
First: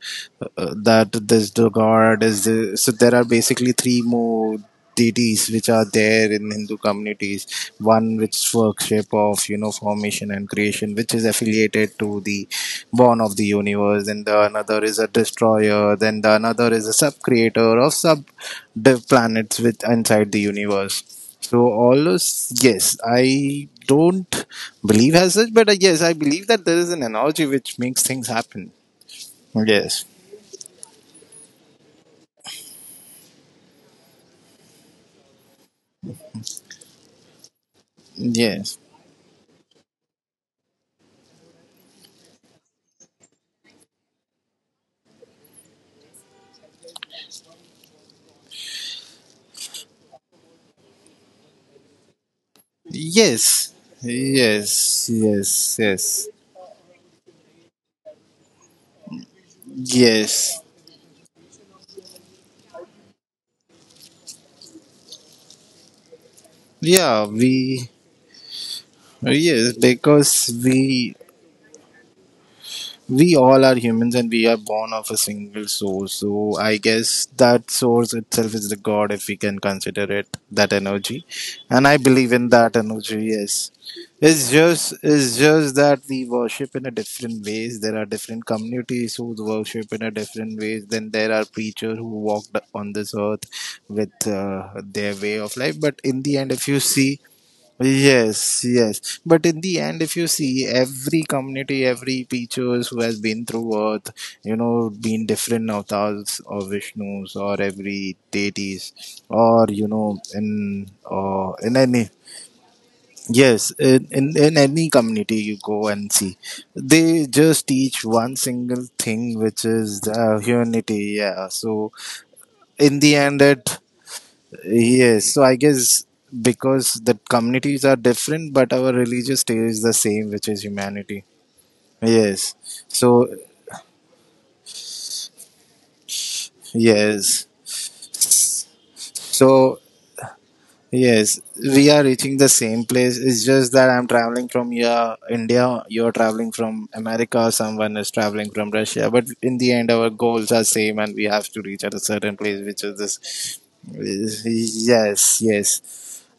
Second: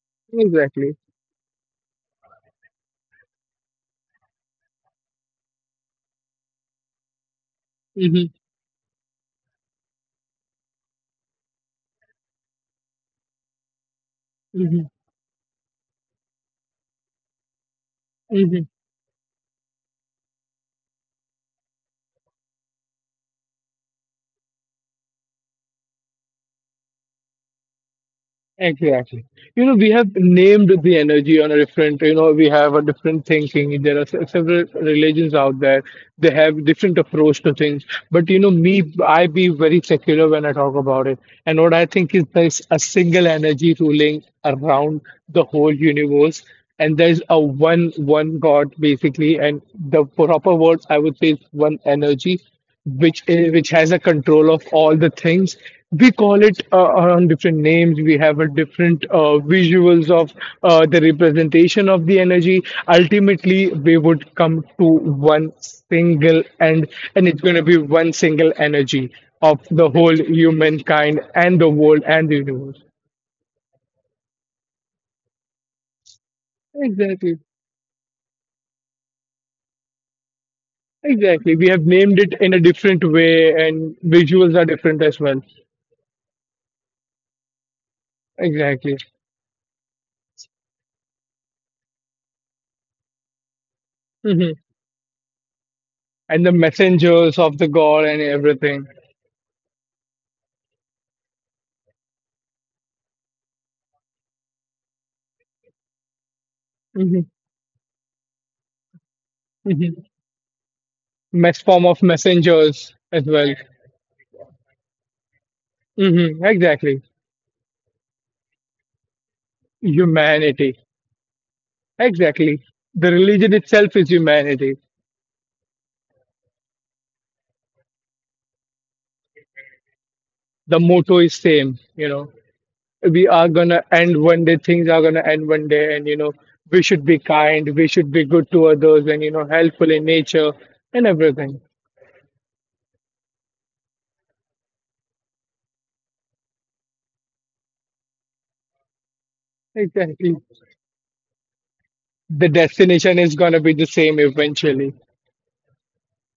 Speaker 2: uh,
Speaker 1: Exactly.
Speaker 2: that this the god is the, so there are basically three more deities which are there in Hindu communities. One
Speaker 1: Hmm.
Speaker 2: which worship of you know formation and creation, which is affiliated to the born of the universe, and the another
Speaker 1: Hmm.
Speaker 2: is a destroyer. Then the another is a sub creator of sub
Speaker 1: Hmm.
Speaker 2: div planets with inside the universe. So all those, yes, I don't believe as such, but uh, yes, I believe that there is an analogy which makes things happen.
Speaker 1: Exactly. You know, we
Speaker 2: Yes,
Speaker 1: have named the energy on a different, you know, we have a different thinking. There are se- several religions out there. They have different approach to things. But, you know,
Speaker 2: yes,
Speaker 1: me, I be very secular when I talk about it. And what I think is there's a single energy ruling around the whole universe. And there's a one, one God basically. And the proper word I would say is one energy which is, which
Speaker 2: yes,
Speaker 1: has a control of all the
Speaker 2: yes,
Speaker 1: things.
Speaker 2: yes,
Speaker 1: We
Speaker 2: yes.
Speaker 1: call it uh, on different names. We have a different uh, visuals of
Speaker 2: Yes.
Speaker 1: uh, the representation of the energy. Ultimately, we would come to one single end, and
Speaker 2: Yeah,
Speaker 1: it's going to be
Speaker 2: we.
Speaker 1: one single energy of
Speaker 2: Yes,
Speaker 1: the whole
Speaker 2: because we
Speaker 1: humankind and the world and the universe.
Speaker 2: we all are humans and we are born of a single source. So I guess
Speaker 1: Exactly.
Speaker 2: that source itself is the God if we can consider it that energy.
Speaker 1: Exactly. We have
Speaker 2: And I
Speaker 1: named it
Speaker 2: believe in
Speaker 1: in a
Speaker 2: that
Speaker 1: different
Speaker 2: energy,
Speaker 1: way,
Speaker 2: yes.
Speaker 1: and
Speaker 2: It's
Speaker 1: visuals are
Speaker 2: just
Speaker 1: different as
Speaker 2: it's
Speaker 1: well.
Speaker 2: just that we worship in a different ways. There are different
Speaker 1: Exactly.
Speaker 2: communities who worship in a different ways. Then there are preachers who walked on this earth with
Speaker 1: Mhm.
Speaker 2: uh, their way of life. But in the
Speaker 1: And the
Speaker 2: end, if you see
Speaker 1: messengers of the God and
Speaker 2: Yes,
Speaker 1: everything.
Speaker 2: yes. But in the end, if you see every community, every teachers who has been through earth, you know, been different avatars or
Speaker 1: Hmm.
Speaker 2: Vishnus or every deities or, you
Speaker 1: Hmm.
Speaker 2: know, in, uh,
Speaker 1: Mess
Speaker 2: in
Speaker 1: form of
Speaker 2: any.
Speaker 1: messengers as well.
Speaker 2: Yes. In, in, in any community you go and see,
Speaker 1: Hmm. Exactly.
Speaker 2: they just teach one single thing, which is the
Speaker 1: Humanity.
Speaker 2: humanity. Yeah. So
Speaker 1: Exactly.
Speaker 2: in
Speaker 1: The
Speaker 2: the end,
Speaker 1: religion
Speaker 2: it.
Speaker 1: itself is humanity.
Speaker 2: Yes, so I guess because the communities are different, but our religious stays the same, which is
Speaker 1: The motto
Speaker 2: humanity.
Speaker 1: is same. You know,
Speaker 2: Yes. So,
Speaker 1: we are gonna end one day. Things are gonna end one day, and you know, we should be
Speaker 2: yes.
Speaker 1: kind. We should be good to others, and you know,
Speaker 2: So,
Speaker 1: helpful in nature and
Speaker 2: yes,
Speaker 1: everything.
Speaker 2: we are reaching the same place. It's just that I'm traveling from here, India, you're traveling from America, someone is traveling from Russia. But in the end, our
Speaker 1: Exactly.
Speaker 2: goals are same and we have to reach at a certain
Speaker 1: The
Speaker 2: place, which is
Speaker 1: destination is
Speaker 2: this.
Speaker 1: gonna be the same eventually.
Speaker 2: Yes, yes.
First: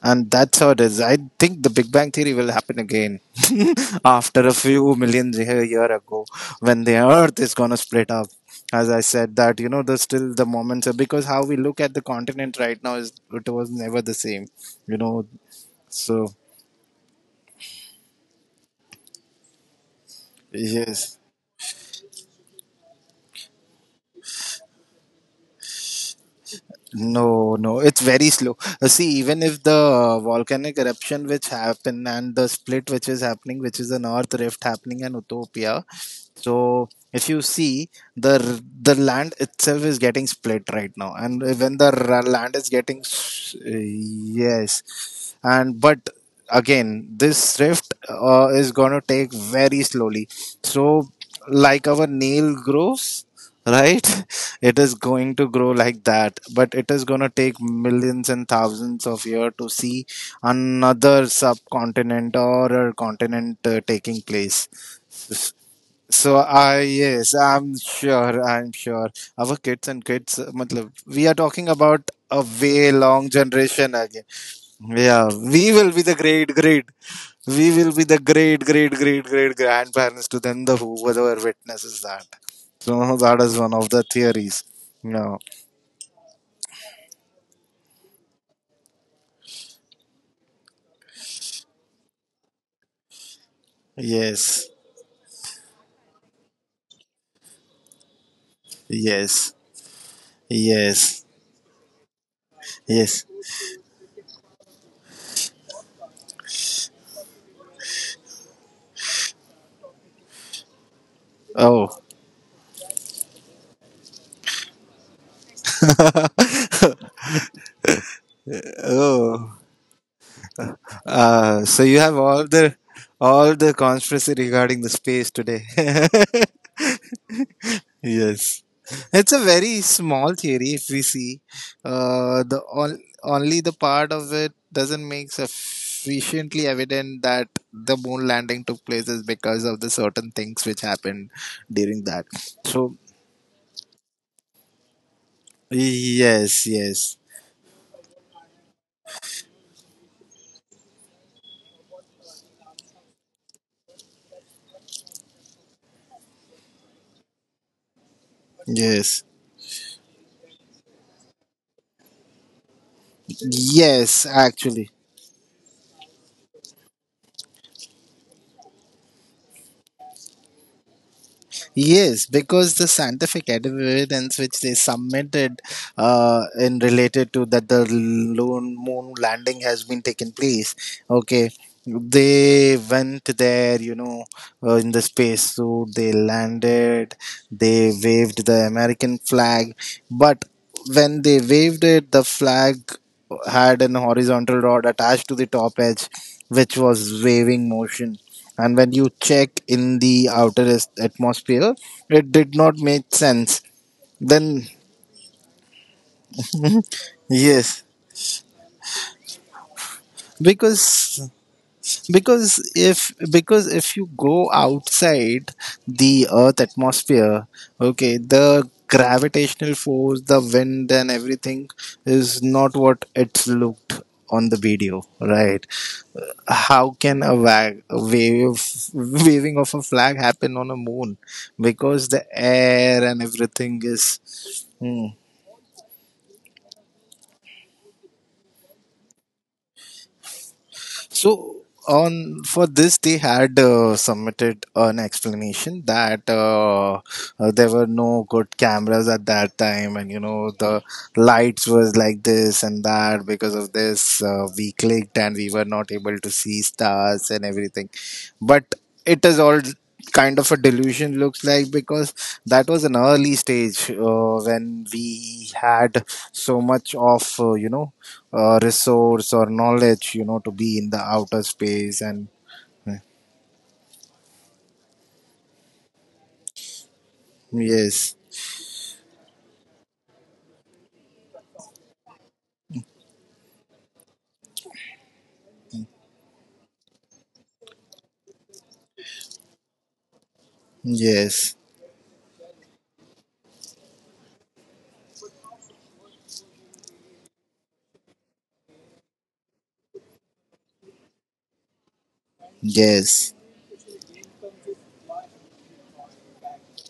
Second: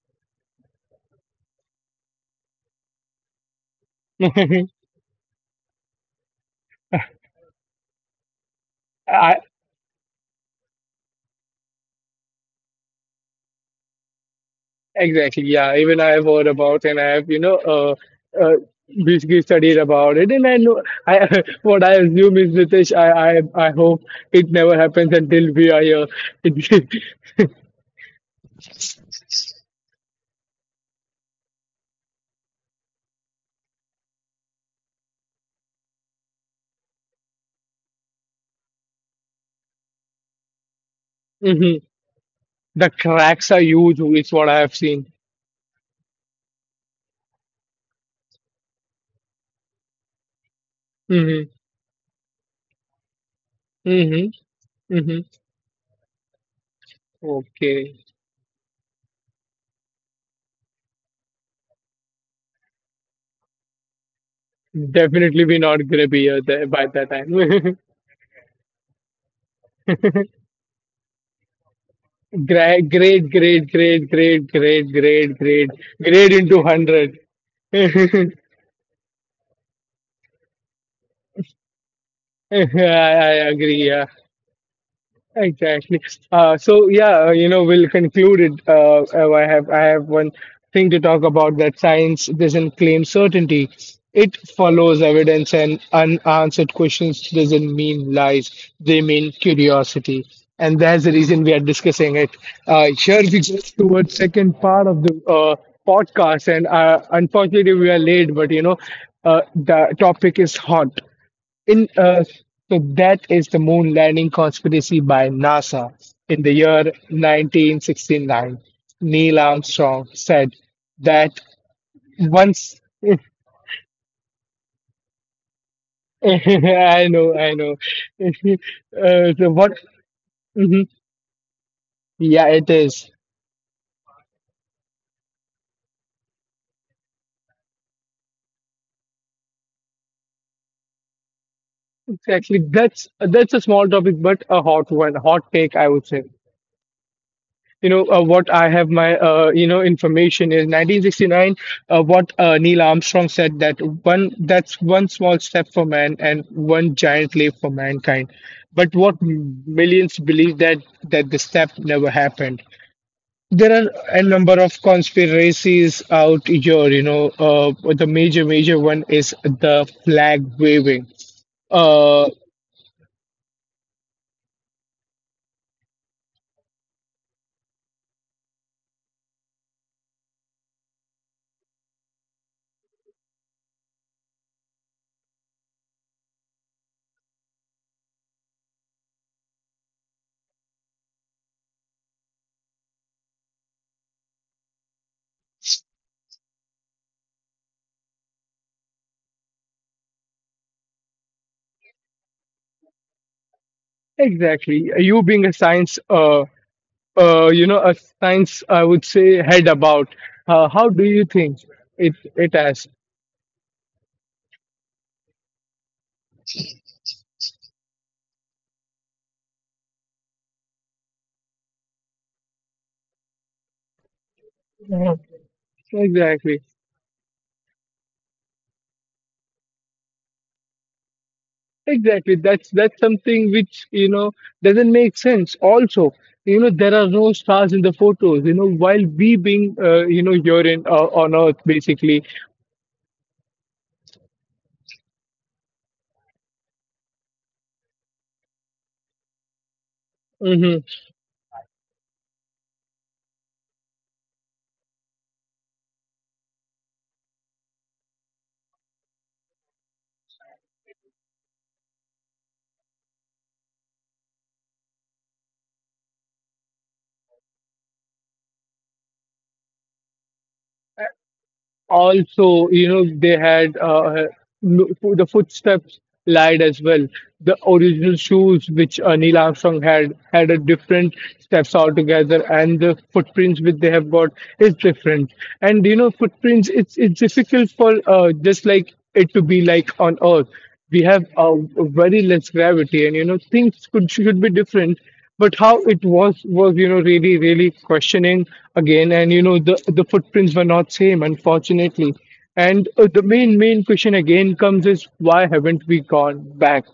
Speaker 2: And that's how it is. I think the Big Bang Theory will happen again after a few million year year ago, when the earth is going to split up. As I said,
Speaker 1: I,
Speaker 2: that you know, there's still the moments of, because how we look at the continent right now is it was never the same, you know.
Speaker 1: Exactly. Yeah. Even I have
Speaker 2: So,
Speaker 1: heard about and I have, you know, uh, uh, basically studied about it. And I know,
Speaker 2: yes.
Speaker 1: I what I assume is Ritesh. I, I, I hope it never happens until we are here.
Speaker 2: No, no, it's very slow. Uh, See, even if the volcanic eruption which happened and the split which is happening, which is the North Rift happening in Utopia, so if you see the r- the land itself is getting split right now, and
Speaker 1: Hmm.
Speaker 2: when the r- land is
Speaker 1: The
Speaker 2: getting
Speaker 1: cracks are
Speaker 2: s- uh,
Speaker 1: huge. Is what I have
Speaker 2: yes,
Speaker 1: seen.
Speaker 2: and but again this rift uh, is going to take very slowly, so
Speaker 1: Hmm.
Speaker 2: like our nail grows, right?
Speaker 1: Hmm.
Speaker 2: It is
Speaker 1: Hmm.
Speaker 2: going to grow like that, but it is going to take
Speaker 1: Okay.
Speaker 2: millions and thousands of years to see another subcontinent or a continent uh, taking place.
Speaker 1: Definitely, we're not gonna be here
Speaker 2: So
Speaker 1: there
Speaker 2: I.
Speaker 1: by that
Speaker 2: Yes,
Speaker 1: time.
Speaker 2: I'm sure. I'm sure. Our kids and kids, uh, matlab, we are talking about a
Speaker 1: Great,
Speaker 2: way
Speaker 1: great,
Speaker 2: long
Speaker 1: great,
Speaker 2: generation
Speaker 1: great,
Speaker 2: again.
Speaker 1: great, great,
Speaker 2: Yeah,
Speaker 1: great, great,
Speaker 2: we will be the
Speaker 1: great
Speaker 2: great
Speaker 1: into
Speaker 2: great.
Speaker 1: hundred.
Speaker 2: We
Speaker 1: I,
Speaker 2: will be the great great great great grandparents to them. The who whoever witnesses that. So that
Speaker 1: I
Speaker 2: is one
Speaker 1: agree.
Speaker 2: of the
Speaker 1: Yeah.
Speaker 2: theories. No.
Speaker 1: Exactly. Uh, so yeah, uh, you know, we'll conclude it. Uh, uh, I have I have one thing to talk about that science doesn't claim certainty. It
Speaker 2: Yes.
Speaker 1: follows evidence, and unanswered questions doesn't mean lies. They mean
Speaker 2: Yes.
Speaker 1: curiosity, and that's the
Speaker 2: Yes.
Speaker 1: reason we are discussing it. Uh, here
Speaker 2: Yes.
Speaker 1: we go towards second part of the uh, podcast, and uh, unfortunately we are late, but you know, uh, the topic is hot. In
Speaker 2: Oh.
Speaker 1: uh, so that is the moon landing conspiracy by NASA in the year nineteen sixty-nine. Neil
Speaker 2: Oh.
Speaker 1: Armstrong said that
Speaker 2: Uh, so you have all
Speaker 1: once.
Speaker 2: the
Speaker 1: I
Speaker 2: all the conspiracy regarding the space today.
Speaker 1: know, I know. uh,
Speaker 2: Yes, it's a
Speaker 1: so what?
Speaker 2: very small theory.
Speaker 1: Mhm.
Speaker 2: If we see, uh,
Speaker 1: Yeah,
Speaker 2: the
Speaker 1: it
Speaker 2: on,
Speaker 1: is
Speaker 2: only the part of it doesn't make sufficiently evident that the moon landing took place is because of the certain things which happened during that.
Speaker 1: exactly.
Speaker 2: So
Speaker 1: That's that's a small topic, but a hot one, hot take, I would say.
Speaker 2: yes, yes,
Speaker 1: You know, uh, what I have my uh, you know information is nineteen sixty-nine. Uh, what uh, Neil Armstrong said that one that's one small step for man and one giant leap for mankind. But what
Speaker 2: yes,
Speaker 1: m- millions believe that that the step never happened. There are a
Speaker 2: yes.
Speaker 1: number of
Speaker 2: Actually.
Speaker 1: conspiracies out here. You know uh, the major major one is the flag waving. uh
Speaker 2: Yes, because the scientific evidence which they submitted uh, in related to that the lone moon landing has been taken place. Okay, they went there, you know, uh, in the space suit. They landed. They waved the American flag, but when they waved it, the flag had an horizontal rod attached to the top edge, which was waving motion. And when you check in the outer as- atmosphere, it did not make sense then.
Speaker 1: exactly. You being a science uh uh, you know,
Speaker 2: Yes.
Speaker 1: a science I would say head about. Uh, how do you
Speaker 2: because
Speaker 1: think it it
Speaker 2: because
Speaker 1: has?
Speaker 2: if because if you go outside the earth atmosphere, okay, the gravitational force, the wind and everything is not what it's looked on the video,
Speaker 1: Mhm.
Speaker 2: right?
Speaker 1: Exactly,
Speaker 2: How can a, wag, a wave waving of a flag happen on a moon, because the
Speaker 1: exactly. That's that's
Speaker 2: air and
Speaker 1: something
Speaker 2: everything
Speaker 1: which you know
Speaker 2: is
Speaker 1: doesn't
Speaker 2: hmm,
Speaker 1: make sense. Also, you know, there are no stars in the photos. You know, while we being uh, you know urine uh, on Earth
Speaker 2: So
Speaker 1: basically.
Speaker 2: on for this, they had uh, submitted an explanation that uh, uh, there were no good cameras at that time, and you know
Speaker 1: Hmm.
Speaker 2: the lights was like this and that. Because of this, uh, we clicked and we were not able to see stars and everything. But it is all kind of a delusion looks like, because that was an early stage uh, when we had so much of uh, you know uh, resource or knowledge you know to be in the outer space and
Speaker 1: Also, you
Speaker 2: uh,
Speaker 1: know, they had uh, no- the footsteps lied as well. The original
Speaker 2: yes,
Speaker 1: shoes which uh, Neil Armstrong had had a different steps altogether, and the footprints which they have got is different. And you know, footprints it's it's difficult for uh, just like it to be like on Earth. We have uh,
Speaker 2: yes,
Speaker 1: very less gravity, and you know, things could should be different. But how it was was you know really really questioning again. And you know the the footprints were not same, unfortunately. And uh, the
Speaker 2: yes,
Speaker 1: main main question again comes is why haven't we gone back.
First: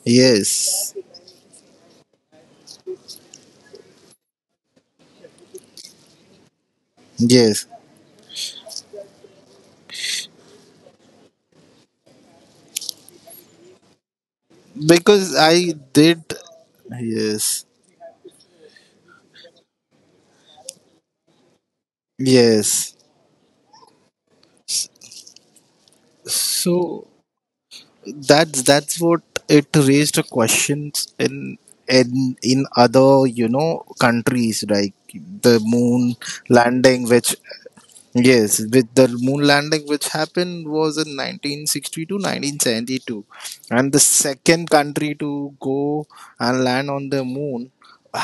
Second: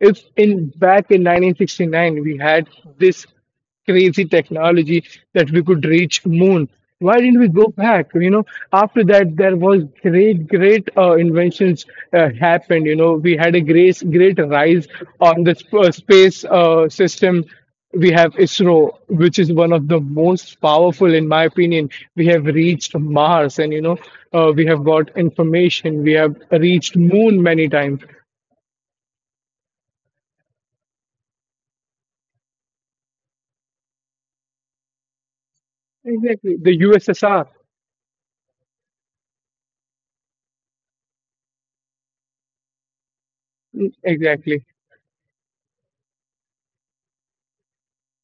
Speaker 1: if in
Speaker 2: yes,
Speaker 1: back in nineteen sixty-nine we had this crazy technology that we could reach moon, why didn't we go
Speaker 2: yes,
Speaker 1: back? You know after that there was great great uh, inventions uh, happened. You know we had a great great rise
Speaker 2: because
Speaker 1: on the
Speaker 2: I
Speaker 1: sp- uh,
Speaker 2: did.
Speaker 1: space uh, system.
Speaker 2: Yes,
Speaker 1: We have ISRO, which is one of the most powerful, in my opinion. We have
Speaker 2: yes.
Speaker 1: reached Mars, and you know, uh, we have got information. We have reached
Speaker 2: So
Speaker 1: Moon many times.
Speaker 2: that's that's what it raised a questions in in in other you know countries, like the moon
Speaker 1: Exactly, the
Speaker 2: landing which.
Speaker 1: U S S R.
Speaker 2: Yes, with the moon landing which happened was in nineteen sixty-two nineteen seventy-two. And the
Speaker 1: Exactly,
Speaker 2: second country to go and land on the moon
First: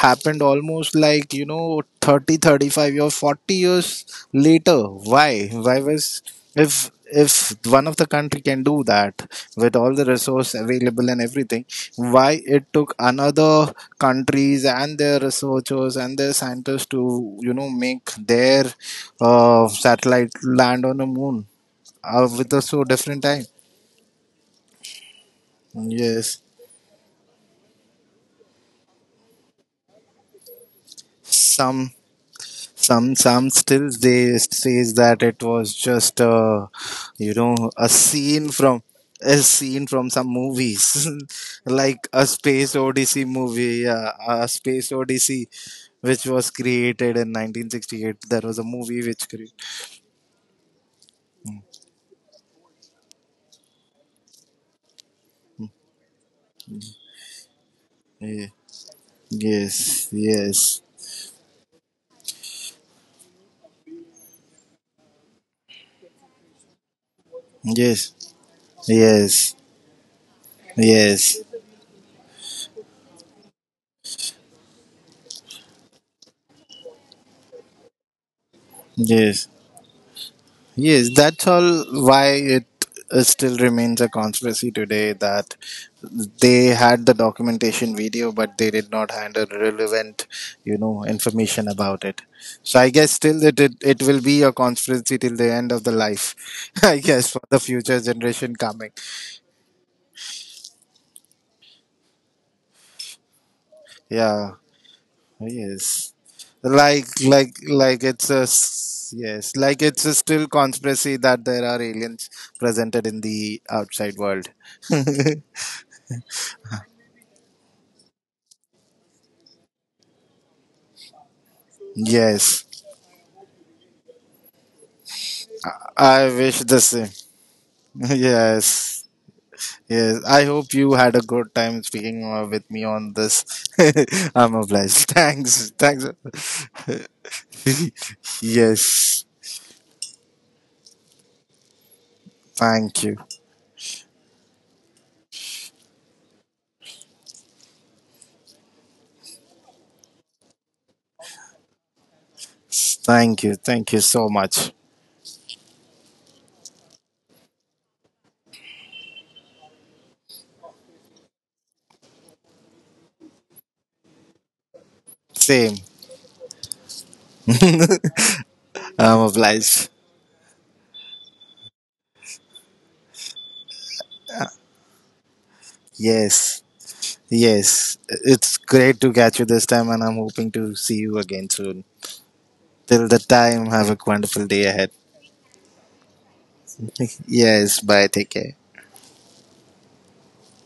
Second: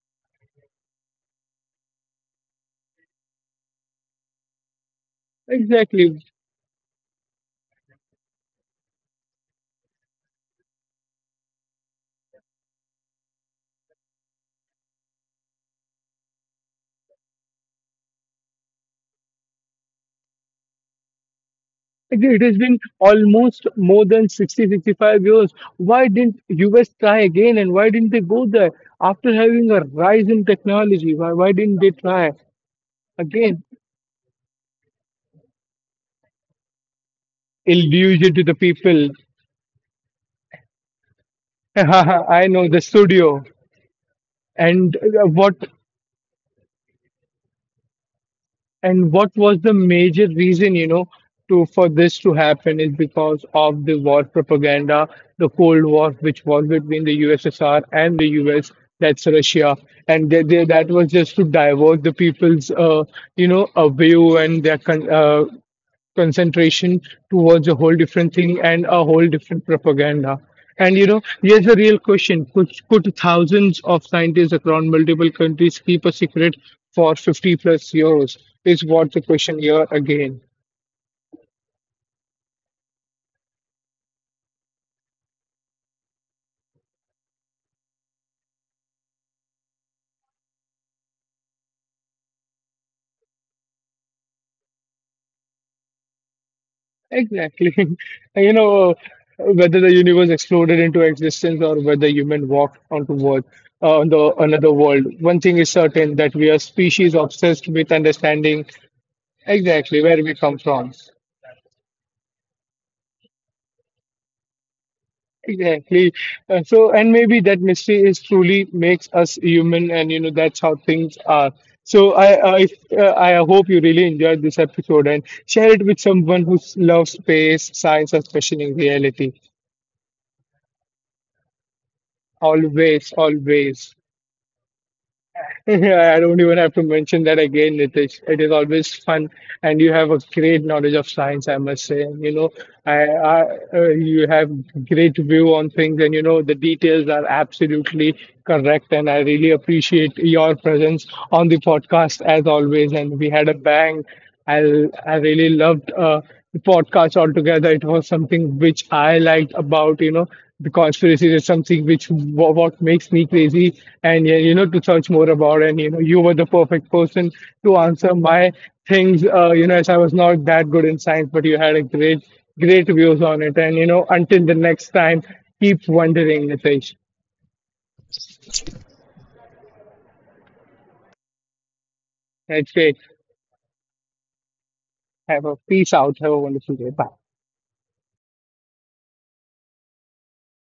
Speaker 2: happened almost like you know thirty thirty five or forty years later. Why why was,
Speaker 1: exactly.
Speaker 2: if if one of the country can do that with all the resource available and everything, why it took another countries and their researchers and their scientists to you know make their uh, satellite land on the moon uh,
Speaker 1: Agree, it
Speaker 2: with
Speaker 1: has
Speaker 2: a
Speaker 1: been
Speaker 2: so different time.
Speaker 1: almost more than sixty, sixty-five years. Why didn't
Speaker 2: Yes.
Speaker 1: U S try again and why didn't they go there? After having a rise in technology, why, why didn't
Speaker 2: some
Speaker 1: they try?
Speaker 2: Some some
Speaker 1: Again,
Speaker 2: still, they says that it was just uh, you know a
Speaker 1: illusion to
Speaker 2: scene
Speaker 1: the
Speaker 2: from
Speaker 1: people.
Speaker 2: a scene from some movies, like a
Speaker 1: I know
Speaker 2: space
Speaker 1: the
Speaker 2: odyssey
Speaker 1: studio.
Speaker 2: movie, yeah, a space
Speaker 1: And uh,
Speaker 2: odyssey
Speaker 1: what
Speaker 2: which was created in nineteen sixty-eight. There was a movie
Speaker 1: And
Speaker 2: which
Speaker 1: what was
Speaker 2: created,
Speaker 1: the major reason, you know, to for this to happen is because of the war propaganda, the Cold War, which was between the U S S R and the
Speaker 2: yeah.
Speaker 1: U S, that's Russia,
Speaker 2: Yes,
Speaker 1: and they, they,
Speaker 2: yes,
Speaker 1: that was just to divert the people's, uh, you know, a view and their con- uh, concentration towards a whole
Speaker 2: yes,
Speaker 1: different thing and a whole
Speaker 2: yes,
Speaker 1: different propaganda. And you know,
Speaker 2: yes,
Speaker 1: here's the real question: Could could thousands of scientists across multiple countries keep a secret for fifty plus years? Is what the
Speaker 2: yes.
Speaker 1: question here again.
Speaker 2: Yes, that's all why it uh, still remains a conspiracy today, that they had the documentation video, but they did not handle relevant, you know, information about it. So I guess still it it, it will be a conspiracy till the end of the life, I guess, for the
Speaker 1: Exactly.
Speaker 2: future
Speaker 1: You
Speaker 2: generation coming.
Speaker 1: know, whether the universe exploded into existence or whether human walked onto world, uh, on the
Speaker 2: Yeah,
Speaker 1: another world, one thing is
Speaker 2: yes,
Speaker 1: certain that we are
Speaker 2: like
Speaker 1: species
Speaker 2: like
Speaker 1: obsessed with
Speaker 2: like it's a
Speaker 1: understanding
Speaker 2: s- yes, like
Speaker 1: exactly
Speaker 2: it's a
Speaker 1: where we
Speaker 2: still
Speaker 1: come from.
Speaker 2: conspiracy that there are aliens presented in the outside world.
Speaker 1: Exactly. Uh, so, and maybe that mystery is truly makes us human, and you know that's how things are. So, I I,
Speaker 2: Yes,
Speaker 1: uh, I hope you really enjoyed this episode and share it with
Speaker 2: I
Speaker 1: someone
Speaker 2: wish
Speaker 1: who
Speaker 2: the same.
Speaker 1: loves space, science, or questioning
Speaker 2: Yes,
Speaker 1: reality.
Speaker 2: yes. I hope you had a good time speaking uh, with me on
Speaker 1: Always,
Speaker 2: this.
Speaker 1: always.
Speaker 2: I'm obliged. Thanks, thanks.
Speaker 1: Yeah, I don't even have to mention that again, Nitish. It is always
Speaker 2: Yes,
Speaker 1: fun, and you have a great knowledge of science, I must say. And, you know,
Speaker 2: thank
Speaker 1: I,
Speaker 2: you,
Speaker 1: I uh, you have great view on things, and you know the details are absolutely correct. And I really appreciate your presence on the podcast as always. And we
Speaker 2: thank
Speaker 1: had
Speaker 2: you,
Speaker 1: a
Speaker 2: thank you
Speaker 1: bang.
Speaker 2: so much.
Speaker 1: I I really loved uh, the podcast altogether. It was something which I liked about. You know the conspiracy is something which wha- what makes me crazy, and yeah, you know to search more about.
Speaker 2: Same.
Speaker 1: And you know you were the perfect person to answer my
Speaker 2: I'm
Speaker 1: things. Uh, you know
Speaker 2: obliged.
Speaker 1: as I was not that good in science, but you had a great great views on it. And you know until the next time, keep wondering,
Speaker 2: Yes,
Speaker 1: Nitesh.
Speaker 2: yes. It's great to catch you this time, and I'm hoping to see you again soon.
Speaker 1: That's great.
Speaker 2: Till the time, have a wonderful day ahead.
Speaker 1: Have a peace out. Have a wonderful day. Bye.
Speaker 2: Yes, bye. Take care.